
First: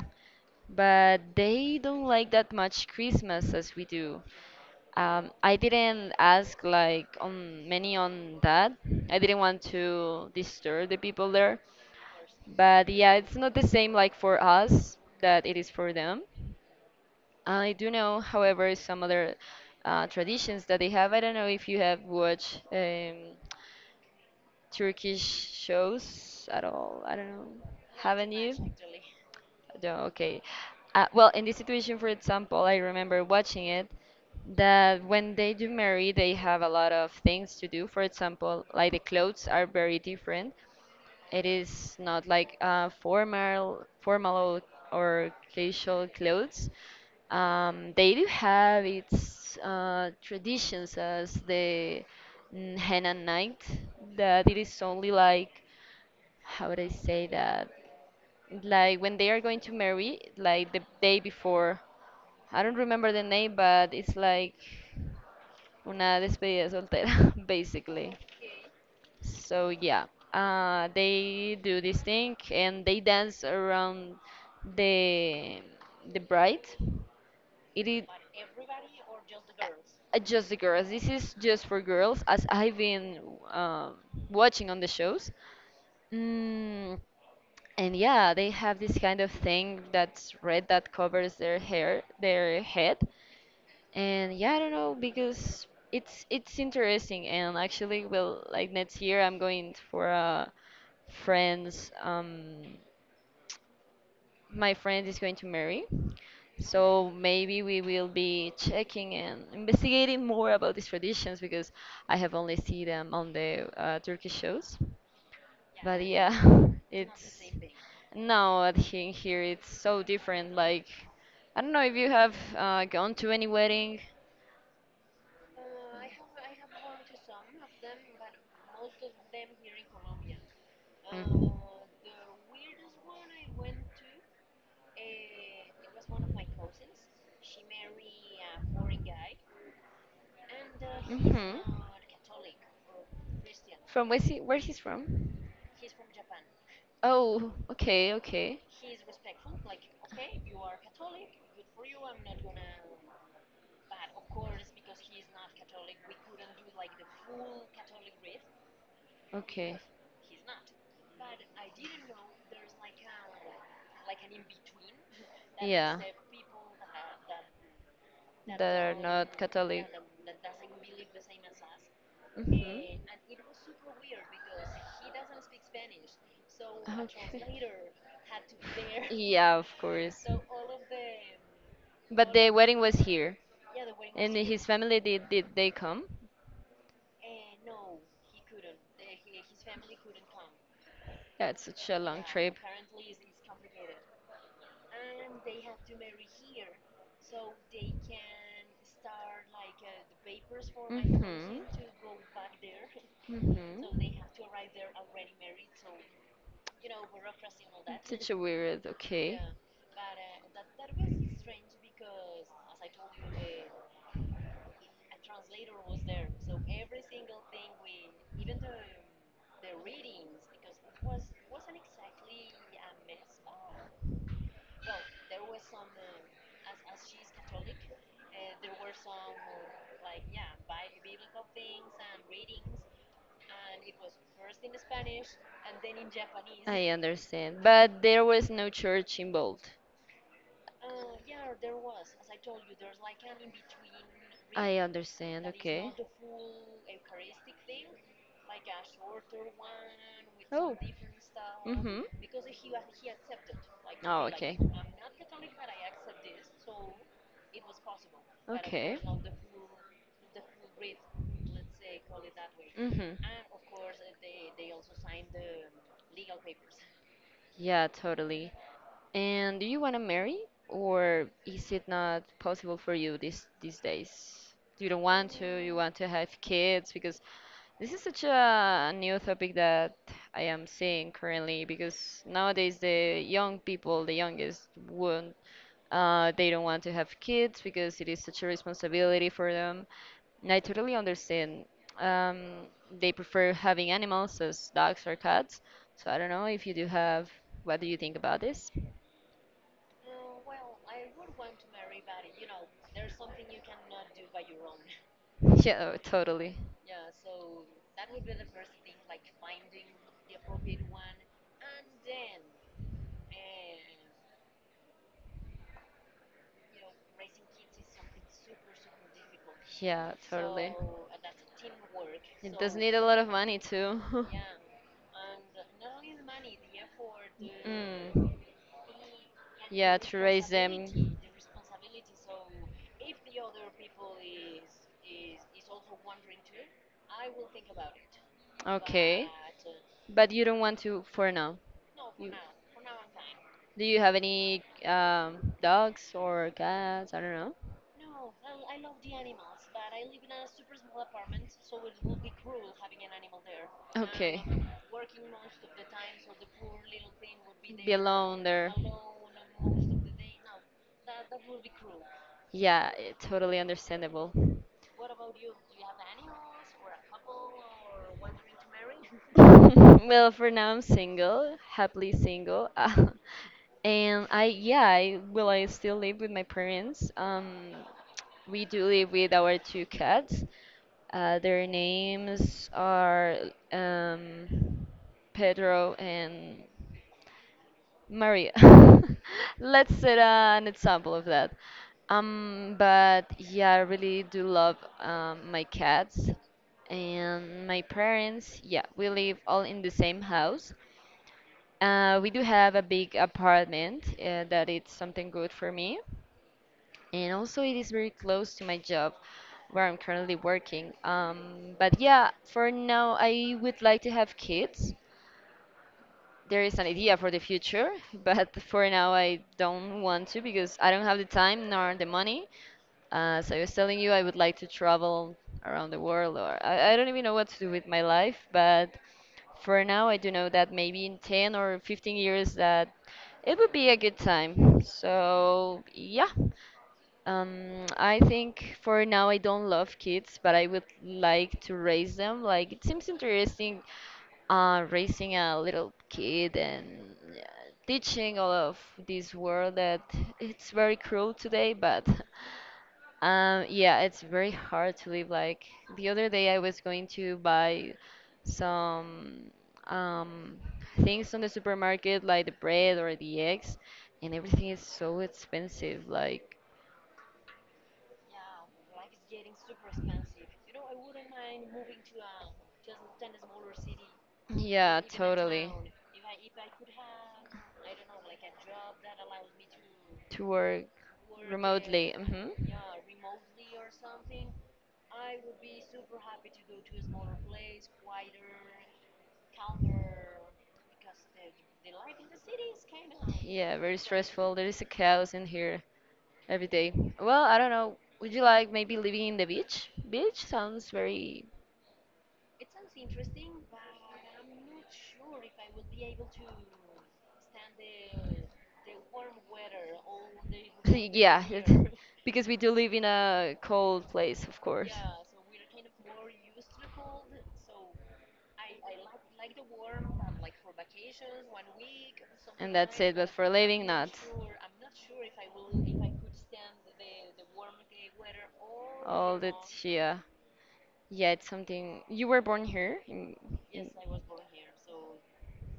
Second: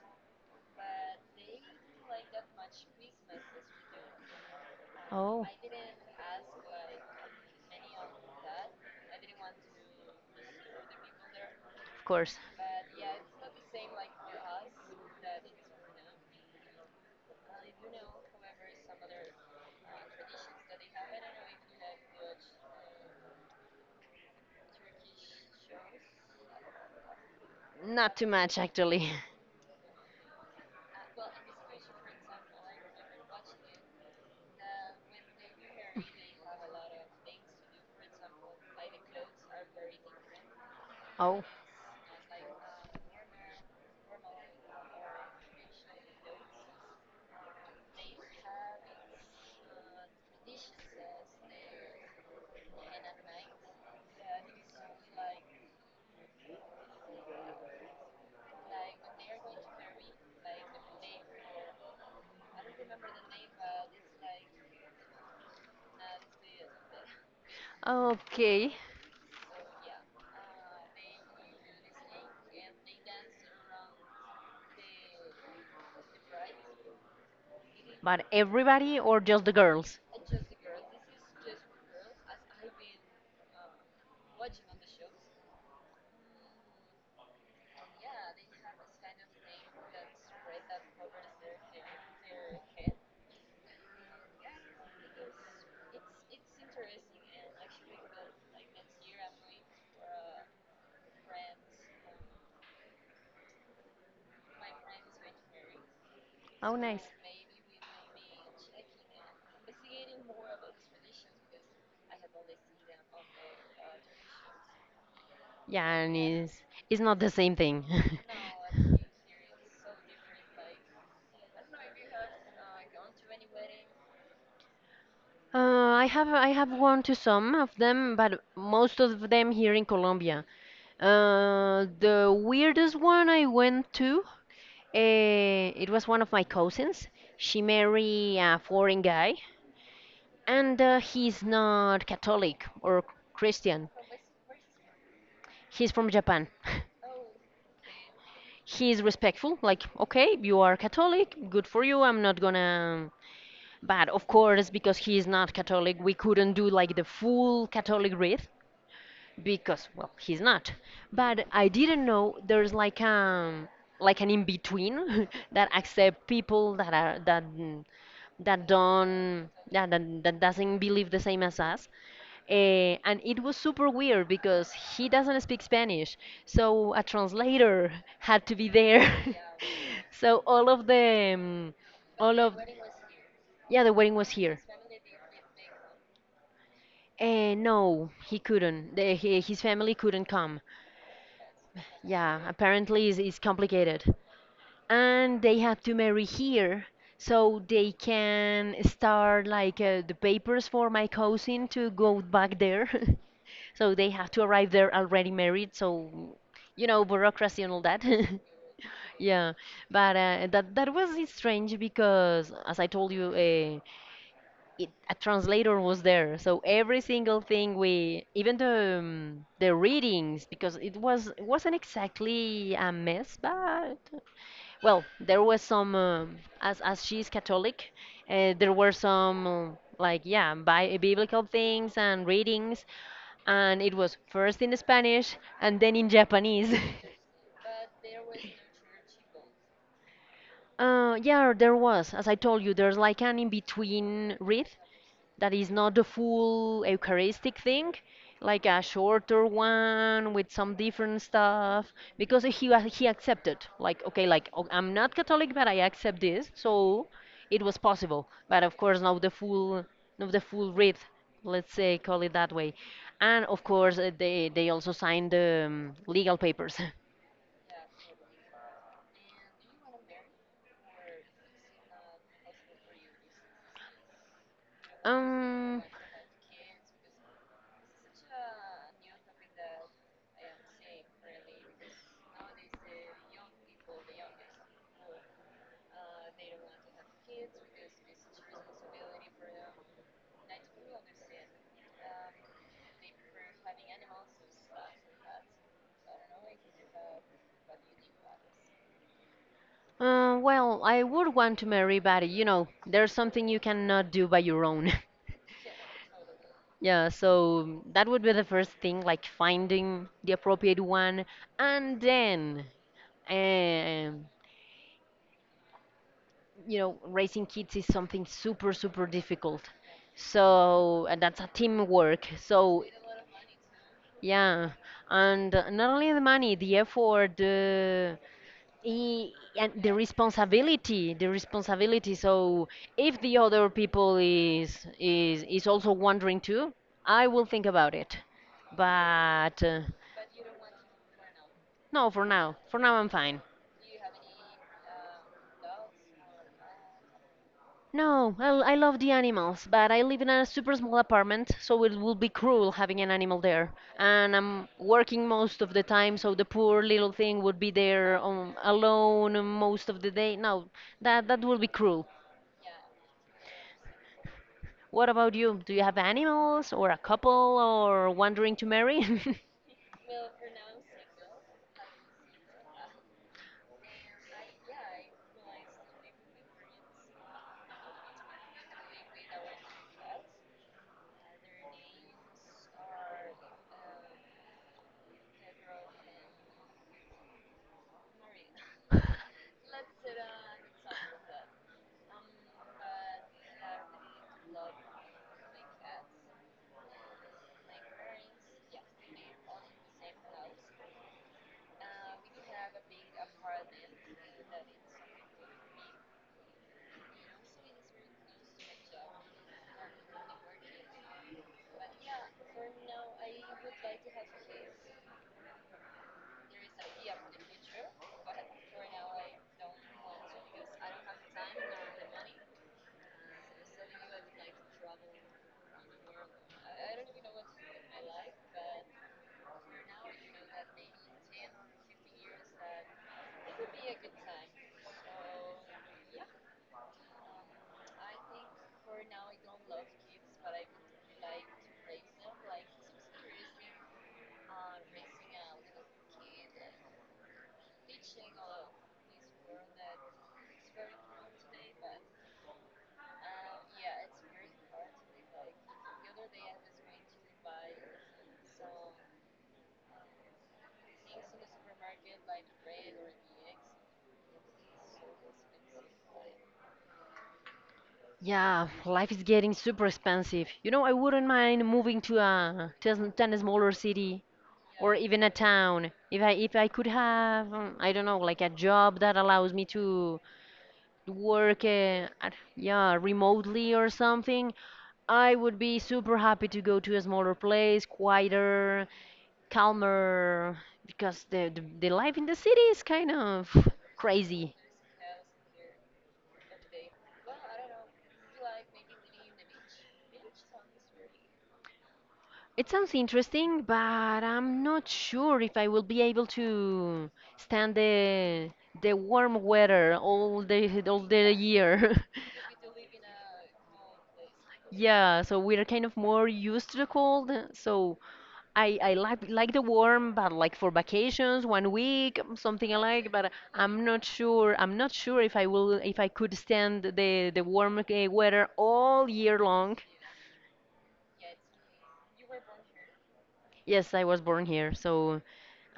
Speaker 1: but they don't like that much Christmas as we do. Um,
Speaker 2: Oh.
Speaker 1: I didn't ask like on many on that. I didn't want to disturb the people there.
Speaker 2: Of course.
Speaker 1: But yeah, it's not the same like for us that it is for them. I do know, however, some other uh, traditions that they have. I don't know if you have watched um, Turkish shows at all? I don't know.
Speaker 2: Not too
Speaker 1: Haven't you?
Speaker 2: much, actually.
Speaker 1: No, okay. Uh, well, in this situation, for example, I remember watching it that when they do marry, they have a lot of things to do. For example, like the clothes are very different.
Speaker 2: Oh,
Speaker 1: It is not like uh, formal, formal or casual clothes. Um, they do have its uh, traditions as the mm, henna night, that it is only like, how would I say that? Like when they are going to marry, like the day before. I don't remember the name, but it's like una despedida soltera, basically.
Speaker 2: okay.
Speaker 1: So yeah, uh, they do this thing and they dance around the the bride. It is
Speaker 2: But everybody or just the girls?
Speaker 1: uh, just the girls. This is just for girls, as I've been um, watching on the shows. Mm, and yeah, they have this kind of thing that's red that covers their hair, their head, and yeah, I don't know because it's it's interesting and actually well like next year I'm going for a friend's um my friend is going to marry
Speaker 2: Oh, nice.
Speaker 1: so maybe we will be checking and investigating more about these traditions because I have only seen them on the uh, Turkish shows
Speaker 2: Yeah,
Speaker 1: but
Speaker 2: and
Speaker 1: yeah
Speaker 2: it's, it's not the
Speaker 1: it's
Speaker 2: same thing.
Speaker 1: no, I think here it's so different. Like, I don't know if you have uh, gone to any wedding.
Speaker 2: Uh, I have I have gone to some of them, but most of them here in Colombia.
Speaker 1: Mm.
Speaker 2: Uh, the weirdest one I went to, uh, it was one of my cousins. She married a foreign guy, and uh, he's
Speaker 1: Mm-hmm.
Speaker 2: not Catholic or Christian.
Speaker 1: From where's he? Where he's from?
Speaker 2: He's from Japan.
Speaker 1: Oh, okay, okay,
Speaker 2: He's respectful, like, okay, you are Catholic, good for you. I'm not gonna. But of course, because he's not Catholic, we couldn't do like the full Catholic wreath
Speaker 1: okay.
Speaker 2: because well he's not but I didn't know there's like um like an in between that
Speaker 1: Yeah,
Speaker 2: accept people that are that mm,
Speaker 1: that
Speaker 2: that
Speaker 1: are not
Speaker 2: don't
Speaker 1: Catholic.
Speaker 2: that, that, that doesn't believe the same as us, uh,
Speaker 1: Mm-hmm.
Speaker 2: and it was super weird because he doesn't speak Spanish, so a
Speaker 1: Okay.
Speaker 2: translator had to be there.
Speaker 1: Yeah, of course.
Speaker 2: So all of the um,
Speaker 1: But
Speaker 2: all
Speaker 1: the
Speaker 2: of
Speaker 1: wedding was here,
Speaker 2: yeah, the wedding was
Speaker 1: and
Speaker 2: here.
Speaker 1: his family did did they come?
Speaker 2: uh, no, he couldn't. The, he, his family couldn't come.
Speaker 1: Yeah, it's such a long
Speaker 2: Yeah,
Speaker 1: trip.
Speaker 2: apparently it's, it's complicated. And they have to marry here so they can start like uh, the papers for my
Speaker 1: Mm-hmm.
Speaker 2: cousin to go back there. So
Speaker 1: Mm-hmm.
Speaker 2: they have to arrive there already married, so you know, bureaucracy and all that.
Speaker 1: It's such a weird, okay.
Speaker 2: Yeah, but uh, that that was strange because as I told you, uh, it, a translator was there, so every single thing we even the um, the readings, because it was, it wasn't exactly a mess, but well there was some um, as as she's Catholic, uh, there were some um, like yeah, bi- biblical things and readings, and it was first in Spanish and then in Japanese.
Speaker 1: I understand. But there was no church involved.
Speaker 2: Uh, yeah, there was. As I told you, there's like an in-between read
Speaker 1: I understand,
Speaker 2: that is
Speaker 1: okay.
Speaker 2: not the full Eucharistic thing, like a shorter one with some
Speaker 1: Oh.
Speaker 2: different stuff,
Speaker 1: Mm-hmm.
Speaker 2: because he wa- he accepted, like
Speaker 1: Oh,
Speaker 2: okay, like
Speaker 1: okay.
Speaker 2: oh, I'm not Catholic, but I accept this, so it was possible. But of
Speaker 1: Okay.
Speaker 2: course, not the full, not the full writ, let's say, call it that way.
Speaker 1: Mm-hmm.
Speaker 2: And of course, uh, they they also signed the um, legal papers.
Speaker 1: Yeah, totally. And do you want to marry, or is it not possible for you these these days? You don't want to. You
Speaker 2: um.
Speaker 1: want to have kids because this is such a new topic that I am seeing currently because nowadays the young people, the youngest, won't, uh, they don't want to have kids because it is such a responsibility for them. And I totally understand. Um, they prefer having animals as dogs or cats. So I don't know if you do have, what do you think about this?
Speaker 2: Uh, well, I would want to marry, but you know, there's something you cannot do by your own.
Speaker 1: Yeah, oh, totally.
Speaker 2: Yeah, so that would be the first thing, like finding the appropriate one, and then, um, you know, raising kids is something super, super difficult.
Speaker 1: Yeah, totally.
Speaker 2: So, and that's a teamwork.
Speaker 1: It does
Speaker 2: So,
Speaker 1: need a lot of money too.
Speaker 2: yeah, and not only the money, the effort, the
Speaker 1: Mm.
Speaker 2: i- and the
Speaker 1: Yeah, to raise
Speaker 2: responsibility,
Speaker 1: them.
Speaker 2: the responsibility. So, if the other people is is is also wondering too, I will think about it.
Speaker 1: Okay.
Speaker 2: But uh,
Speaker 1: But you don't want to for now.
Speaker 2: no, for
Speaker 1: You,
Speaker 2: now. For now I'm fine.
Speaker 1: do you have any um, dogs or cats? I don't know.
Speaker 2: No, I, I love the animals, but I live in a super small apartment, so it would be cruel having an animal there. And
Speaker 1: Okay.
Speaker 2: I'm working most of the time, so the poor little thing would be
Speaker 1: Be
Speaker 2: there
Speaker 1: alone
Speaker 2: um,
Speaker 1: there.
Speaker 2: alone most of the day. No, that that would be cruel.
Speaker 1: Yeah, it- totally understandable.
Speaker 2: What about you? Do you have animals or a couple or wondering to marry?
Speaker 1: Well, for now I'm single, happily single. Uh, and I yeah, I will I still live with my parents. Um We do live with our two cats. Uh, their names are um, Pedro and Maria. Let's set an example of that. Um, but yeah, I really do love um, my cats and my parents. Yeah, we live all in the same house. Uh, we do have a big apartment uh, that it's something good for me, and also it is very close to my job where I'm currently working. Um, but yeah, for now I would like to have kids. There is an idea for the future, but for now I don't want to because I don't have the time nor the money. Uh, so I was telling you I would like to travel around the world, or I, I don't even know what to do with my life. But for now, I do know that maybe in ten or fifteen years that it would be a good time. So yeah. Um, I think for now I don't love kids, but I would like to raise them. Like it seems interesting, uh, raising a little kid and yeah, teaching all of this world that it's very cruel today. But um, yeah, it's very hard to live. Like the other day, I was going to buy some um, things on the supermarket, like the bread or the eggs, and everything is so expensive. Like
Speaker 2: Yeah, life is getting super expensive. You know, I wouldn't mind moving to a to a, to a smaller city or
Speaker 1: yeah,
Speaker 2: even a
Speaker 1: totally.
Speaker 2: town if I if I could have um, I don't know, like a job that allows me to
Speaker 1: To work
Speaker 2: work uh,
Speaker 1: remotely.
Speaker 2: at,
Speaker 1: Hmm.
Speaker 2: yeah, remotely or something. I would be super happy to go to a smaller place, quieter, calmer, because the the, the life in the city is kind of
Speaker 1: Yeah, very stressful.
Speaker 2: crazy.
Speaker 1: There is a chaos in here every day. Well, I don't know. Would you like maybe living in the beach? Beach sounds very.
Speaker 2: It sounds interesting, but I'm not sure if I will be able to stand the the warm weather all the all the
Speaker 1: Yeah, it-
Speaker 2: year.
Speaker 1: because we do live in a cold place, of course.
Speaker 2: Yeah, so we're kind of more used to the cold. So I I like like the warm, but like for vacations, one week, um,
Speaker 1: And
Speaker 2: something I
Speaker 1: that's
Speaker 2: like.
Speaker 1: it, but
Speaker 2: But
Speaker 1: for living,
Speaker 2: I'm not
Speaker 1: not.
Speaker 2: sure. I'm not sure if I will if I could stand the the warm uh, weather all year
Speaker 1: All that
Speaker 2: long.
Speaker 1: yeah. Yeah, it's something. You were born here in, in
Speaker 2: Yes, I was born here, so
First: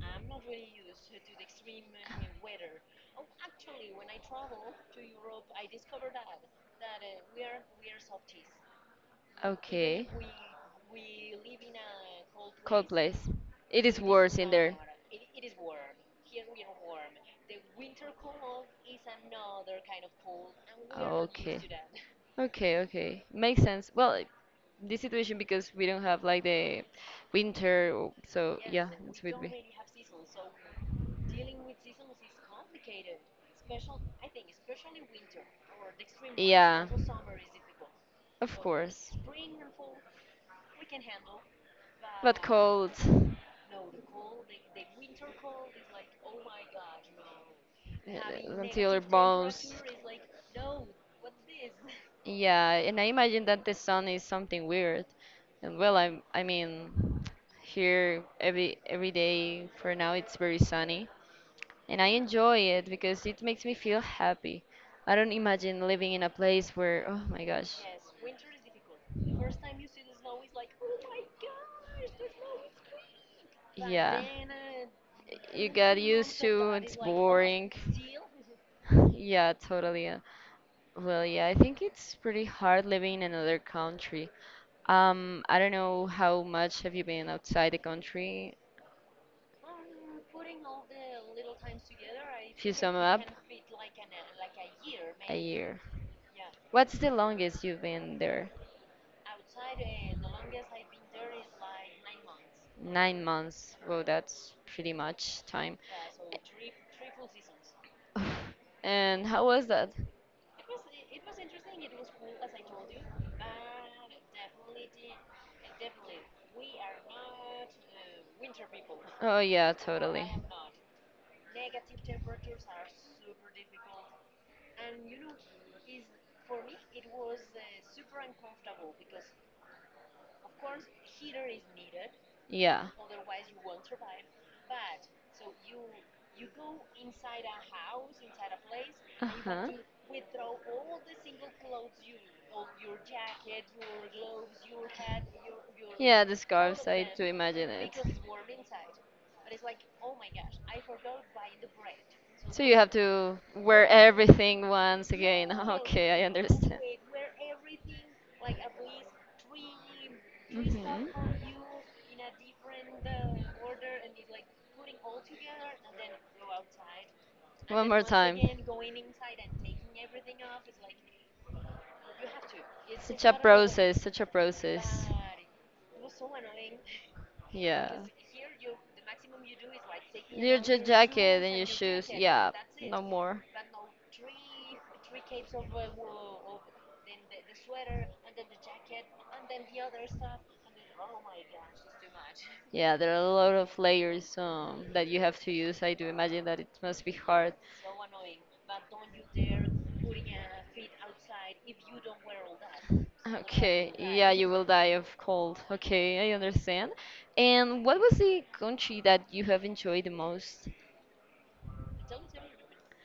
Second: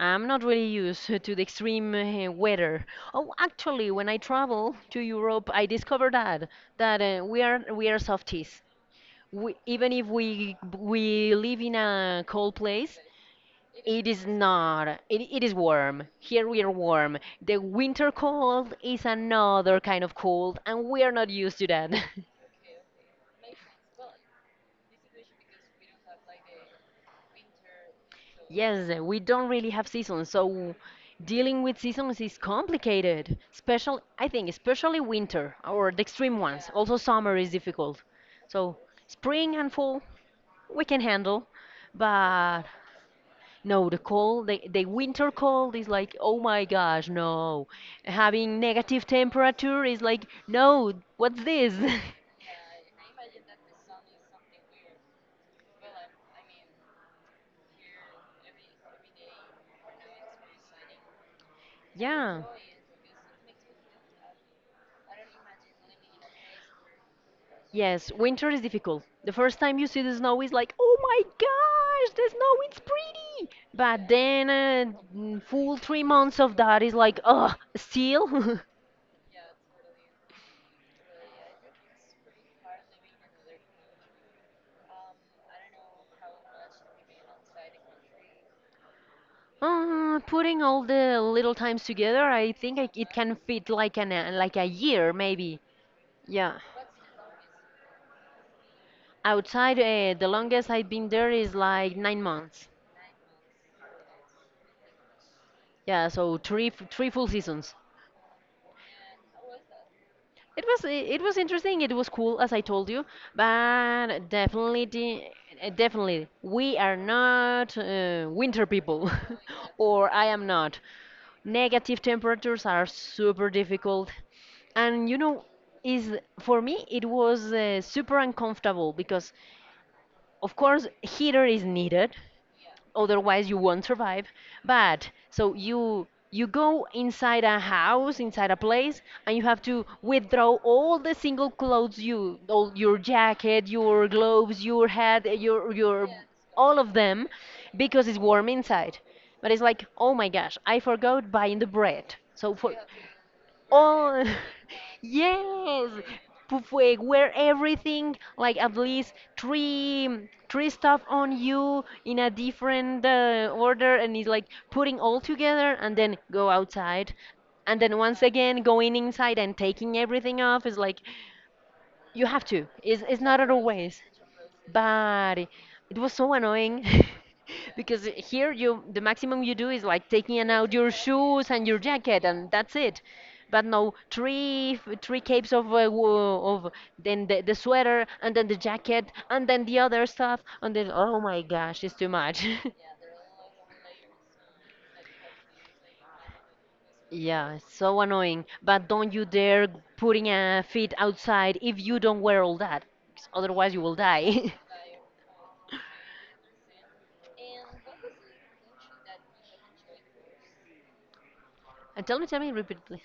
Speaker 2: I'm not really used to the extreme uh, weather. Oh, actually, when I travel to Europe, I discovered that that uh, we are we are softies. We, even if
Speaker 1: okay.
Speaker 2: we we live in a cold
Speaker 1: Cold
Speaker 2: place,
Speaker 1: place. It is
Speaker 2: it is
Speaker 1: worse in there.
Speaker 2: not. It, it is warm. Here we are warm. The winter cold is another kind of cold, and we are not
Speaker 1: Okay.
Speaker 2: used to that.
Speaker 1: Okay, okay. Makes sense. Well, i- this situation because we don't have like the winter, or- so yeah,
Speaker 2: Yes, uh, we
Speaker 1: it's with
Speaker 2: don't
Speaker 1: me.
Speaker 2: really have seasons, so dealing with seasons is complicated. Special, I think, especially winter or the extreme ones.
Speaker 1: Yeah,
Speaker 2: Also, summer is difficult.
Speaker 1: of
Speaker 2: So
Speaker 1: course.
Speaker 2: spring and fall we can handle,
Speaker 1: But
Speaker 2: but
Speaker 1: cold
Speaker 2: no, the cold, the, the winter cold is like, oh my gosh, no.
Speaker 1: uh,
Speaker 2: Having
Speaker 1: until your
Speaker 2: negative
Speaker 1: bones
Speaker 2: temperature is like, no, what's this?
Speaker 1: yeah, and I imagine that the sun is something weird. And well, I am I mean, here every every day for now it's very sunny, and I
Speaker 2: Yeah.
Speaker 1: enjoy it because it makes me feel happy. I don't imagine living in a place where, oh my gosh.
Speaker 2: Yes, winter is difficult. The first time you see the snow is like, oh my gosh, the snow it's pretty. But
Speaker 1: Yeah.
Speaker 2: then uh, mm,
Speaker 1: You
Speaker 2: full three
Speaker 1: got
Speaker 2: months
Speaker 1: used
Speaker 2: of
Speaker 1: to
Speaker 2: that is
Speaker 1: it's
Speaker 2: like, ugh,
Speaker 1: boring.
Speaker 2: still.
Speaker 1: Yeah, totally. uh, Well, yeah, I think it's pretty hard living in another country. Um, I don't know how much have you been outside the country?
Speaker 2: Uh, putting all the little times together, I
Speaker 1: If you
Speaker 2: think I,
Speaker 1: sum
Speaker 2: it
Speaker 1: up,
Speaker 2: can fit like an uh, like a year
Speaker 1: a
Speaker 2: maybe.
Speaker 1: year.
Speaker 2: Yeah.
Speaker 1: What's the longest you've been there?
Speaker 2: Outside, uh, the longest I've been there is like nine months.
Speaker 1: Nine months. Well, that's pretty much time.
Speaker 2: Yeah, so three f- three full seasons.
Speaker 1: And how was that?
Speaker 2: It was it was interesting. It was cool, as I told you, but definitely, the- uh, definitely, we are not uh, winter people,
Speaker 1: Oh yeah,
Speaker 2: or I
Speaker 1: totally.
Speaker 2: am not. Negative temperatures are super difficult, and you know, is for me it was uh, super uncomfortable because, of course, heater is needed,
Speaker 1: Yeah.
Speaker 2: otherwise you won't survive, but so you you go inside a house inside a place and you have
Speaker 1: Uh-huh.
Speaker 2: to withdraw all the single clothes, you all your jacket, your gloves, your hat, eh, your your
Speaker 1: Yeah, the
Speaker 2: all
Speaker 1: scarf.
Speaker 2: of
Speaker 1: I
Speaker 2: them
Speaker 1: to imagine it.
Speaker 2: because it's warm inside, but it's like oh my gosh, I forgot buying the bread, so
Speaker 1: So
Speaker 2: for
Speaker 1: you have to wear
Speaker 2: Oh,
Speaker 1: everything once again.
Speaker 2: yes.
Speaker 1: Okay, I understand.
Speaker 2: Pufwe, wear everything, like at least three three stuff on you in a different uh, order, and it's like putting all together, and then go outside, and
Speaker 1: One
Speaker 2: then
Speaker 1: more
Speaker 2: once
Speaker 1: time.
Speaker 2: again going inside and taking everything off is like you have to. It's it's
Speaker 1: Such a
Speaker 2: not other
Speaker 1: process,
Speaker 2: ways,
Speaker 1: such a process.
Speaker 2: but it was so annoying.
Speaker 1: Yeah.
Speaker 2: Because here you the maximum you do is like taking
Speaker 1: Your
Speaker 2: out
Speaker 1: ja-
Speaker 2: your
Speaker 1: jacket
Speaker 2: shoes
Speaker 1: and your
Speaker 2: and your
Speaker 1: shoes,
Speaker 2: jacket
Speaker 1: yeah,
Speaker 2: and that's
Speaker 1: no
Speaker 2: it,
Speaker 1: more.
Speaker 2: but no, three three capes of uh, wo- of then the, the sweater and then the jacket and then the other stuff and then oh my gosh, it's too much.
Speaker 1: Yeah, there are a lot of layers um, that you have to use. I do imagine that it must be
Speaker 2: Yeah,
Speaker 1: hard.
Speaker 2: it's so annoying. But don't you dare putting a feet outside if you don't wear all that. 'Cause otherwise, you
Speaker 1: Okay,
Speaker 2: will
Speaker 1: yeah, you
Speaker 2: die.
Speaker 1: will die of cold. Okay, I understand. And what was the country that you have enjoyed the most?
Speaker 2: And tell me, tell me, repeat, please.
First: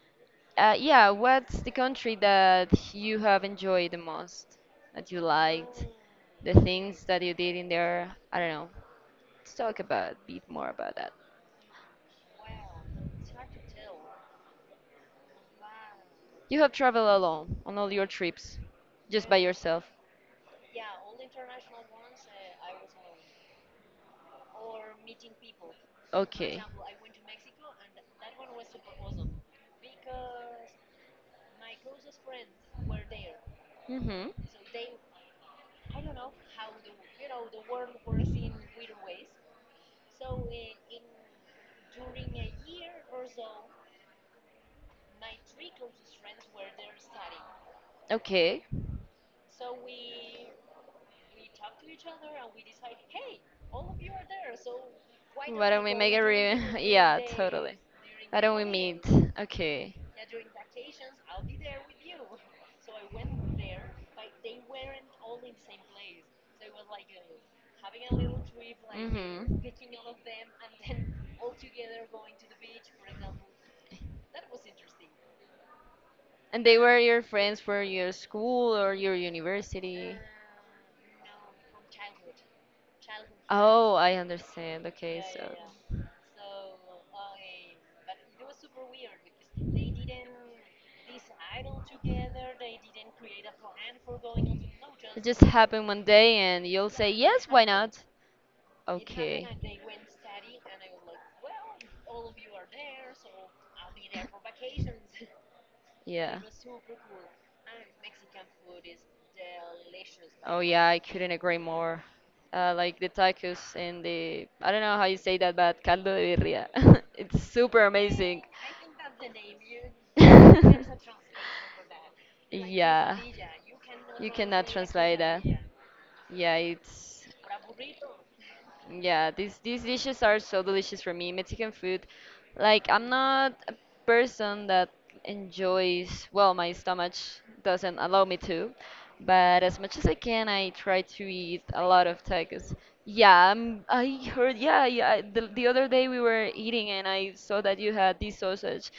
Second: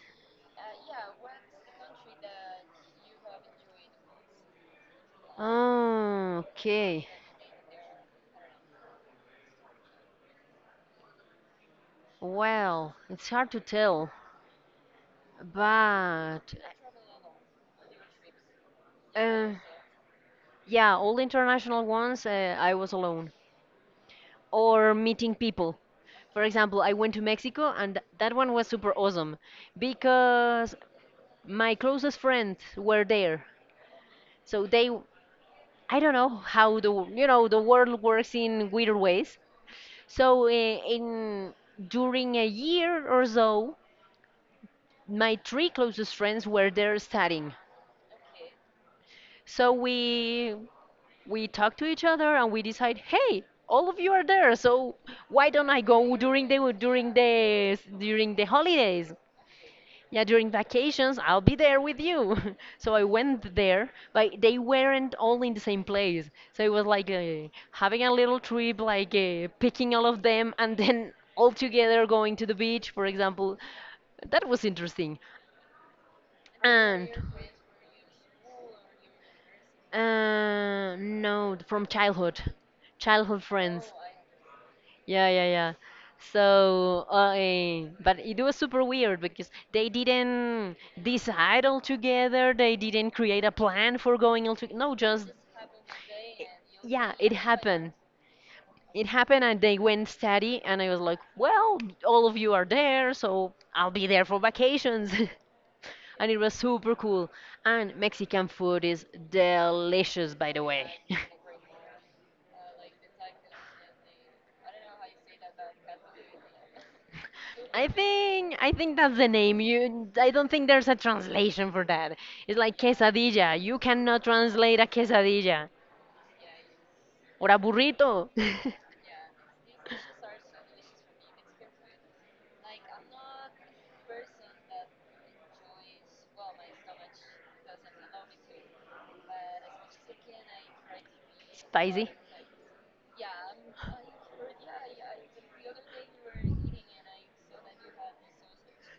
Speaker 1: Uh, yeah, what's the country that you have enjoyed the most? That you liked?
Speaker 2: Oh,
Speaker 1: The things
Speaker 2: okay.
Speaker 1: that you did in there? I don't know. Let's talk about a bit more about that.
Speaker 2: Well, it's hard to tell, but
Speaker 1: You have traveled alone on all your trips, just by
Speaker 2: uh,
Speaker 1: yourself.
Speaker 2: yeah, all the international ones, uh, I was alone or meeting people. For
Speaker 1: Okay.
Speaker 2: example, I went to Mexico and th- that one was super awesome because my closest friends were there.
Speaker 1: Mm-hmm.
Speaker 2: So they, I don't know how the, w- you know, the world works in weird ways. So uh, in during a year or so, my three closest friends were there studying.
Speaker 1: Okay.
Speaker 2: So we we talk to each other and we decide, hey, all of you are there, so why
Speaker 1: Why
Speaker 2: don't I
Speaker 1: don't we make
Speaker 2: go
Speaker 1: a
Speaker 2: during the
Speaker 1: re-
Speaker 2: during
Speaker 1: Yeah, totally.
Speaker 2: the during
Speaker 1: Why
Speaker 2: the
Speaker 1: don't we meet?
Speaker 2: holidays?
Speaker 1: Okay.
Speaker 2: Yeah, during vacations, I'll be there with you. So I went there, but they weren't all in the same place. So it was like uh, having a little trip, like uh,
Speaker 1: Mm-hmm.
Speaker 2: picking all of them and then all together going to the beach, for example. That was interesting.
Speaker 1: And they were
Speaker 2: And
Speaker 1: your friends for your school or your university?
Speaker 2: uh, no, from childhood, childhood friends.
Speaker 1: Oh, I understand. Okay,
Speaker 2: Yeah, yeah,
Speaker 1: so.
Speaker 2: yeah. So, uh, eh, but it was super weird because they didn't decide all together. They didn't create a plan for going all together. No,
Speaker 1: It
Speaker 2: just
Speaker 1: just happened one day and you'll say,
Speaker 2: yeah, it
Speaker 1: yes, why
Speaker 2: happened.
Speaker 1: not?
Speaker 2: It happened,
Speaker 1: Okay.
Speaker 2: and they went steady, and I was like, well, all of you are there, so I'll be there for vacations. And it
Speaker 1: Yeah.
Speaker 2: was super cool. And Mexican food is delicious, by
Speaker 1: Oh,
Speaker 2: the
Speaker 1: yeah,
Speaker 2: way.
Speaker 1: I couldn't agree more. Uh, like the tacos and the, I don't know how you say that, but caldo de birria. It's super
Speaker 2: I
Speaker 1: amazing.
Speaker 2: think I think that's the name. You, I don't think there's a translation for that. It's like
Speaker 1: yeah,
Speaker 2: quesadilla. You cannot
Speaker 1: you cannot
Speaker 2: translate a
Speaker 1: translate that.
Speaker 2: quesadilla
Speaker 1: Yeah, it's
Speaker 2: or a burrito.
Speaker 1: yeah, these these dishes are so delicious for me. Mexican food, like I'm not a person that enjoys, well, my stomach doesn't allow me to, but as much as I can, I try to eat a lot
Speaker 2: Spicy.
Speaker 1: of tacos. Yeah, i I heard, yeah, yeah, I- the, the other day we were eating and I saw that you had this sausage.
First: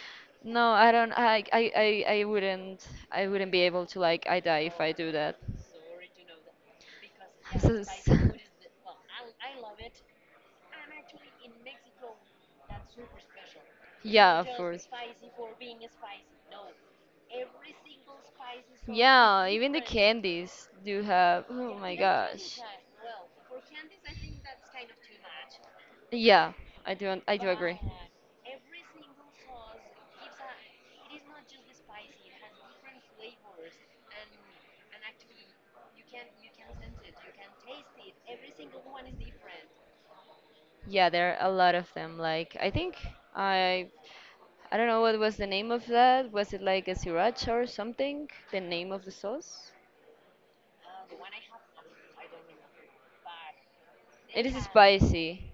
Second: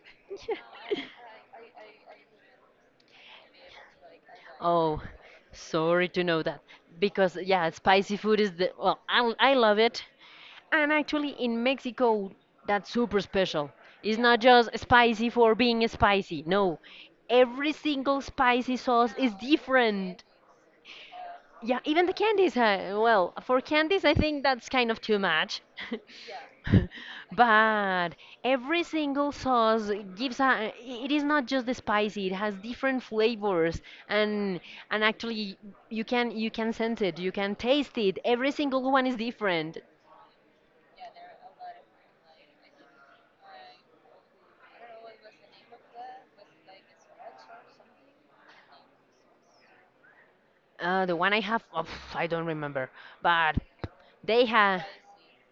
Speaker 1: No, I don't, I, I, I, I wouldn't, I wouldn't be able to, like, I die if I
Speaker 2: Oh,
Speaker 1: do that.
Speaker 2: sorry to know that. Because, yeah,
Speaker 1: So,
Speaker 2: spicy food
Speaker 1: it's-
Speaker 2: is the, well, I, I love it. And actually, in Mexico, that's super special. It's not
Speaker 1: yeah, of
Speaker 2: just
Speaker 1: course.
Speaker 2: spicy for being spicy. No, every single spicy sauce is
Speaker 1: Yeah, even the
Speaker 2: different.
Speaker 1: candies do have. Oh
Speaker 2: Yeah,
Speaker 1: my
Speaker 2: even the candies.
Speaker 1: gosh.
Speaker 2: Uh, well, for candies, I think that's kind of too much.
Speaker 1: Yeah, I do. un- I do agree.
Speaker 2: But every single sauce gives a. It is not just the spicy. It has different flavors, and and actually, you can you can sense it. You can taste it. Every single one is different.
Speaker 1: Yeah, there are a lot of them. Like I think I I don't know what was the name of that. Was it like a sriracha or something? The name of the sauce?
Speaker 2: Uh, the one I have, oh, I don't remember, but they
Speaker 1: It is
Speaker 2: have.
Speaker 1: spicy,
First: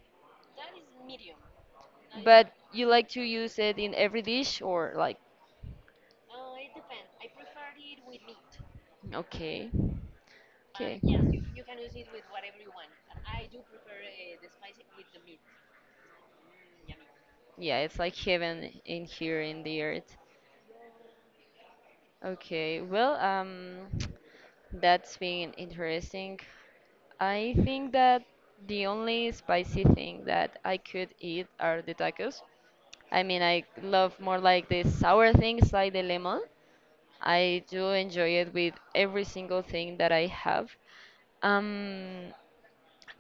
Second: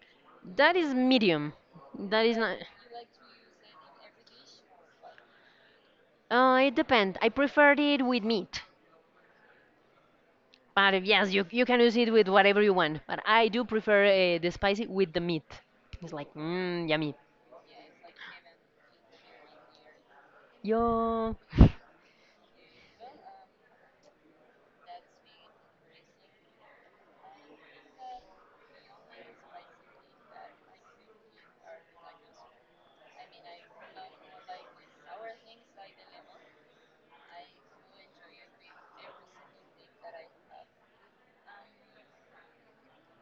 Speaker 2: That is medium. That is
Speaker 1: but
Speaker 2: not.
Speaker 1: you like to use it in every dish or like
Speaker 2: Uh, it depends. I preferred it with meat.
Speaker 1: okay,
Speaker 2: But uh,
Speaker 1: okay.
Speaker 2: yes, you you can use it with whatever you want. But I do prefer uh, the spicy with the meat. It's like, mmm, yummy.
Speaker 1: Yeah, it's like heaven in here in the earth.
Speaker 2: Yo.
Speaker 1: Okay, well, um, that's been interesting. I think that the only spicy thing that I could eat are the tacos. I mean, I love more like the sour things, like the lemon. I do enjoy it with every single thing that I have. Um,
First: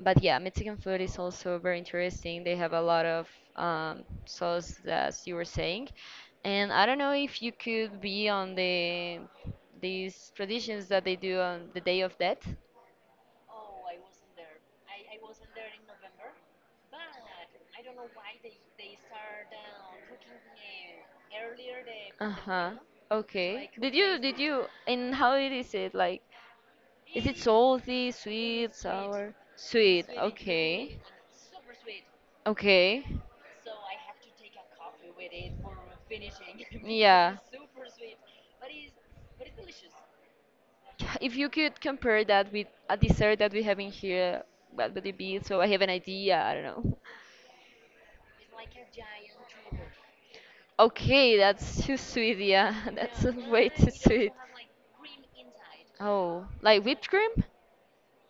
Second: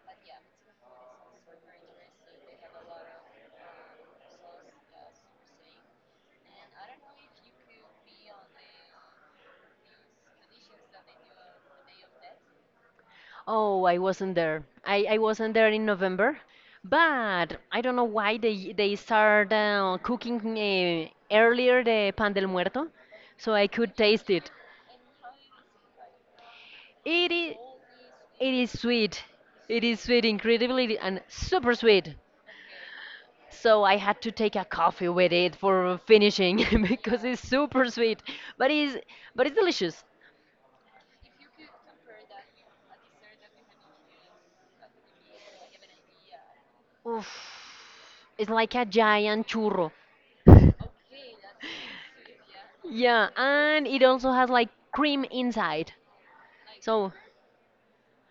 Speaker 1: but yeah, Mexican food is also very interesting. They have a lot of um, sauce, as you were saying, and I don't know if you could be on the these traditions that they do on the Day of Death.
Speaker 2: Oh, I wasn't there. I, I wasn't there in November, but I don't know why they they start uh, cooking uh, earlier the
Speaker 1: Uh
Speaker 2: pan del
Speaker 1: huh.
Speaker 2: muerto, so I
Speaker 1: Okay. Did
Speaker 2: could
Speaker 1: you
Speaker 2: taste
Speaker 1: did
Speaker 2: it.
Speaker 1: you and how it is it like? Is
Speaker 2: It
Speaker 1: it
Speaker 2: is
Speaker 1: salty,
Speaker 2: it is
Speaker 1: sweet,
Speaker 2: sweet.
Speaker 1: sour?
Speaker 2: It is
Speaker 1: Sweet.
Speaker 2: sweet, incredibly
Speaker 1: Okay.
Speaker 2: and super sweet.
Speaker 1: Okay.
Speaker 2: So I had to take a coffee with it for finishing because
Speaker 1: Yeah.
Speaker 2: it's super sweet, but it's but it's delicious.
Speaker 1: If you could compare that with a dessert that we have in here, what would it be? So I have an idea. I don't know.
Speaker 2: Oof. It's like a giant churro.
Speaker 1: Okay, that's too sweet. Yeah, that's
Speaker 2: Yeah,
Speaker 1: way
Speaker 2: and
Speaker 1: too
Speaker 2: it also
Speaker 1: sweet.
Speaker 2: has like cream inside.
Speaker 1: Oh, like whipped
Speaker 2: So,
Speaker 1: cream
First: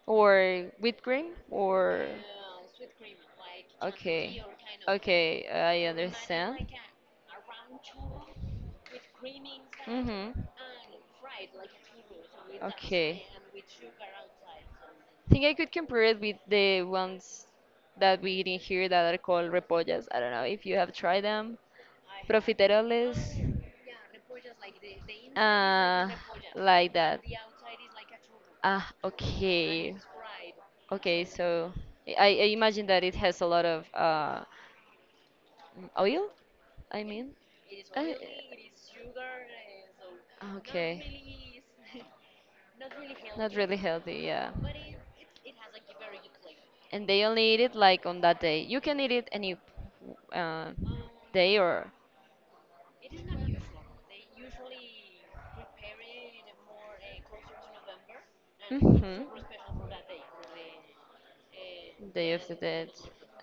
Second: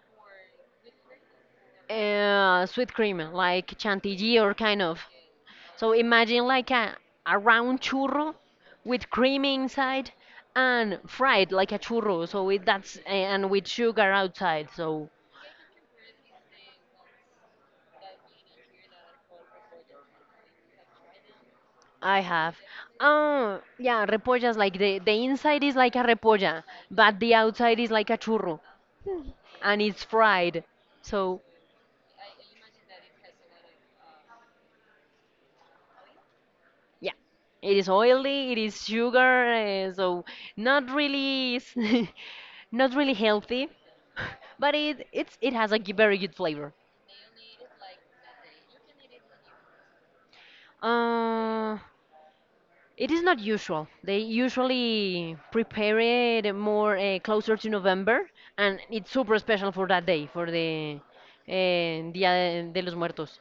Speaker 1: or whipped cream or
Speaker 2: uh, sweet cream, like chantilly
Speaker 1: okay,
Speaker 2: or kind of.
Speaker 1: okay, I
Speaker 2: So imagine
Speaker 1: understand.
Speaker 2: like a, a round churro with cream inside
Speaker 1: Mhm.
Speaker 2: and fried like a churro. So with that's
Speaker 1: Okay.
Speaker 2: and with sugar outside. So
Speaker 1: Think I could compare it with the ones that we eat in here that are called repollas. I don't know if you have tried them.
Speaker 2: I have.
Speaker 1: Profiteroles.
Speaker 2: Oh, yeah, repollas, like the, the inside is like a
Speaker 1: Uh,
Speaker 2: repolla,
Speaker 1: like
Speaker 2: but
Speaker 1: that.
Speaker 2: the outside is like a churro,
Speaker 1: Ah,
Speaker 2: and
Speaker 1: okay.
Speaker 2: it's fried.
Speaker 1: Okay,
Speaker 2: So,
Speaker 1: so I, I I imagine that it has a lot of uh, m- oil, I
Speaker 2: yeah,
Speaker 1: mean.
Speaker 2: it is
Speaker 1: Uh,
Speaker 2: oily, it is sugar, eh, so not
Speaker 1: Okay.
Speaker 2: really, s- not really
Speaker 1: Not
Speaker 2: healthy,
Speaker 1: really healthy, yeah.
Speaker 2: but it it's it has a g- very good flavor.
Speaker 1: And they only eat it like on that day. You can eat it any uh, day
Speaker 2: Uh,
Speaker 1: or
Speaker 2: It is not usual. They usually prepare it more uh, closer to November, and it's
Speaker 1: Mhm.
Speaker 2: super special for that day, for the uh,
Speaker 1: Day of the
Speaker 2: Dia de
Speaker 1: dead.
Speaker 2: los Muertos.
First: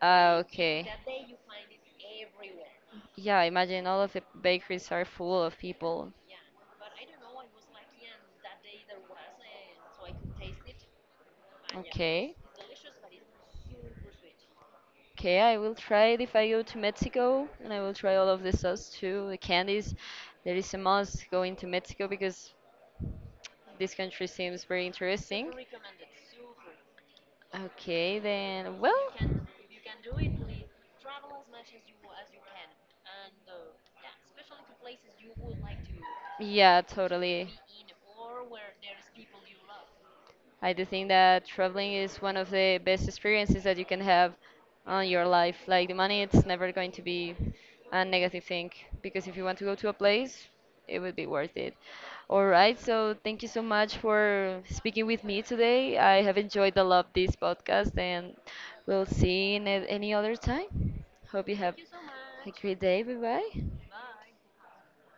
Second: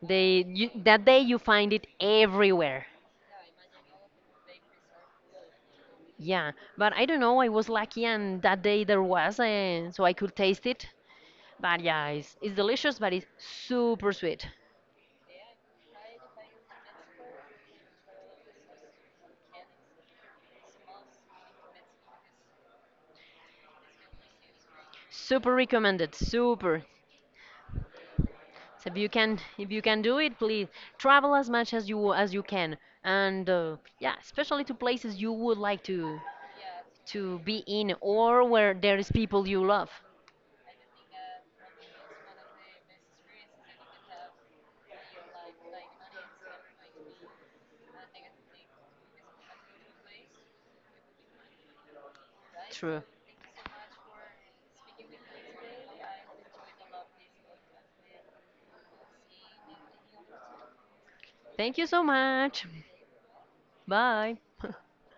Speaker 1: Ah,
Speaker 2: They you,
Speaker 1: okay.
Speaker 2: that day you find it everywhere.
Speaker 1: Yeah, imagine all of the bakeries are full of people.
Speaker 2: Yeah, but I don't know. I was lucky, and that day there was, uh, so I could taste it. But yeah, it's,
Speaker 1: Okay.
Speaker 2: it's delicious, but it's super sweet.
Speaker 1: Okay, I will try it if I go to Mexico, and I will try all of the sauce too, the candies. There is a must going to Mexico because this country seems very
Speaker 2: Super
Speaker 1: interesting.
Speaker 2: recommended. Super.
Speaker 1: Okay, then,
Speaker 2: So if you
Speaker 1: well,
Speaker 2: can, if you can do it, please travel as much as you as you can, and uh, yeah, especially to places you would like to
Speaker 1: yeah,
Speaker 2: to
Speaker 1: totally.
Speaker 2: be in or where there is people you love.
Speaker 1: I do think that traveling is one of the best experiences that you can have on your life. Like the money, it's never going to be a negative thing because if you want to go to a place, it would be worth it. All right,
Speaker 2: True.
Speaker 1: so thank you so much for speaking with me today. I have enjoyed a lot this podcast and we'll see you in a- any other time. Hope you have
Speaker 2: Thank you so
Speaker 1: a
Speaker 2: much.
Speaker 1: great day. Bye bye.
Speaker 2: Bye.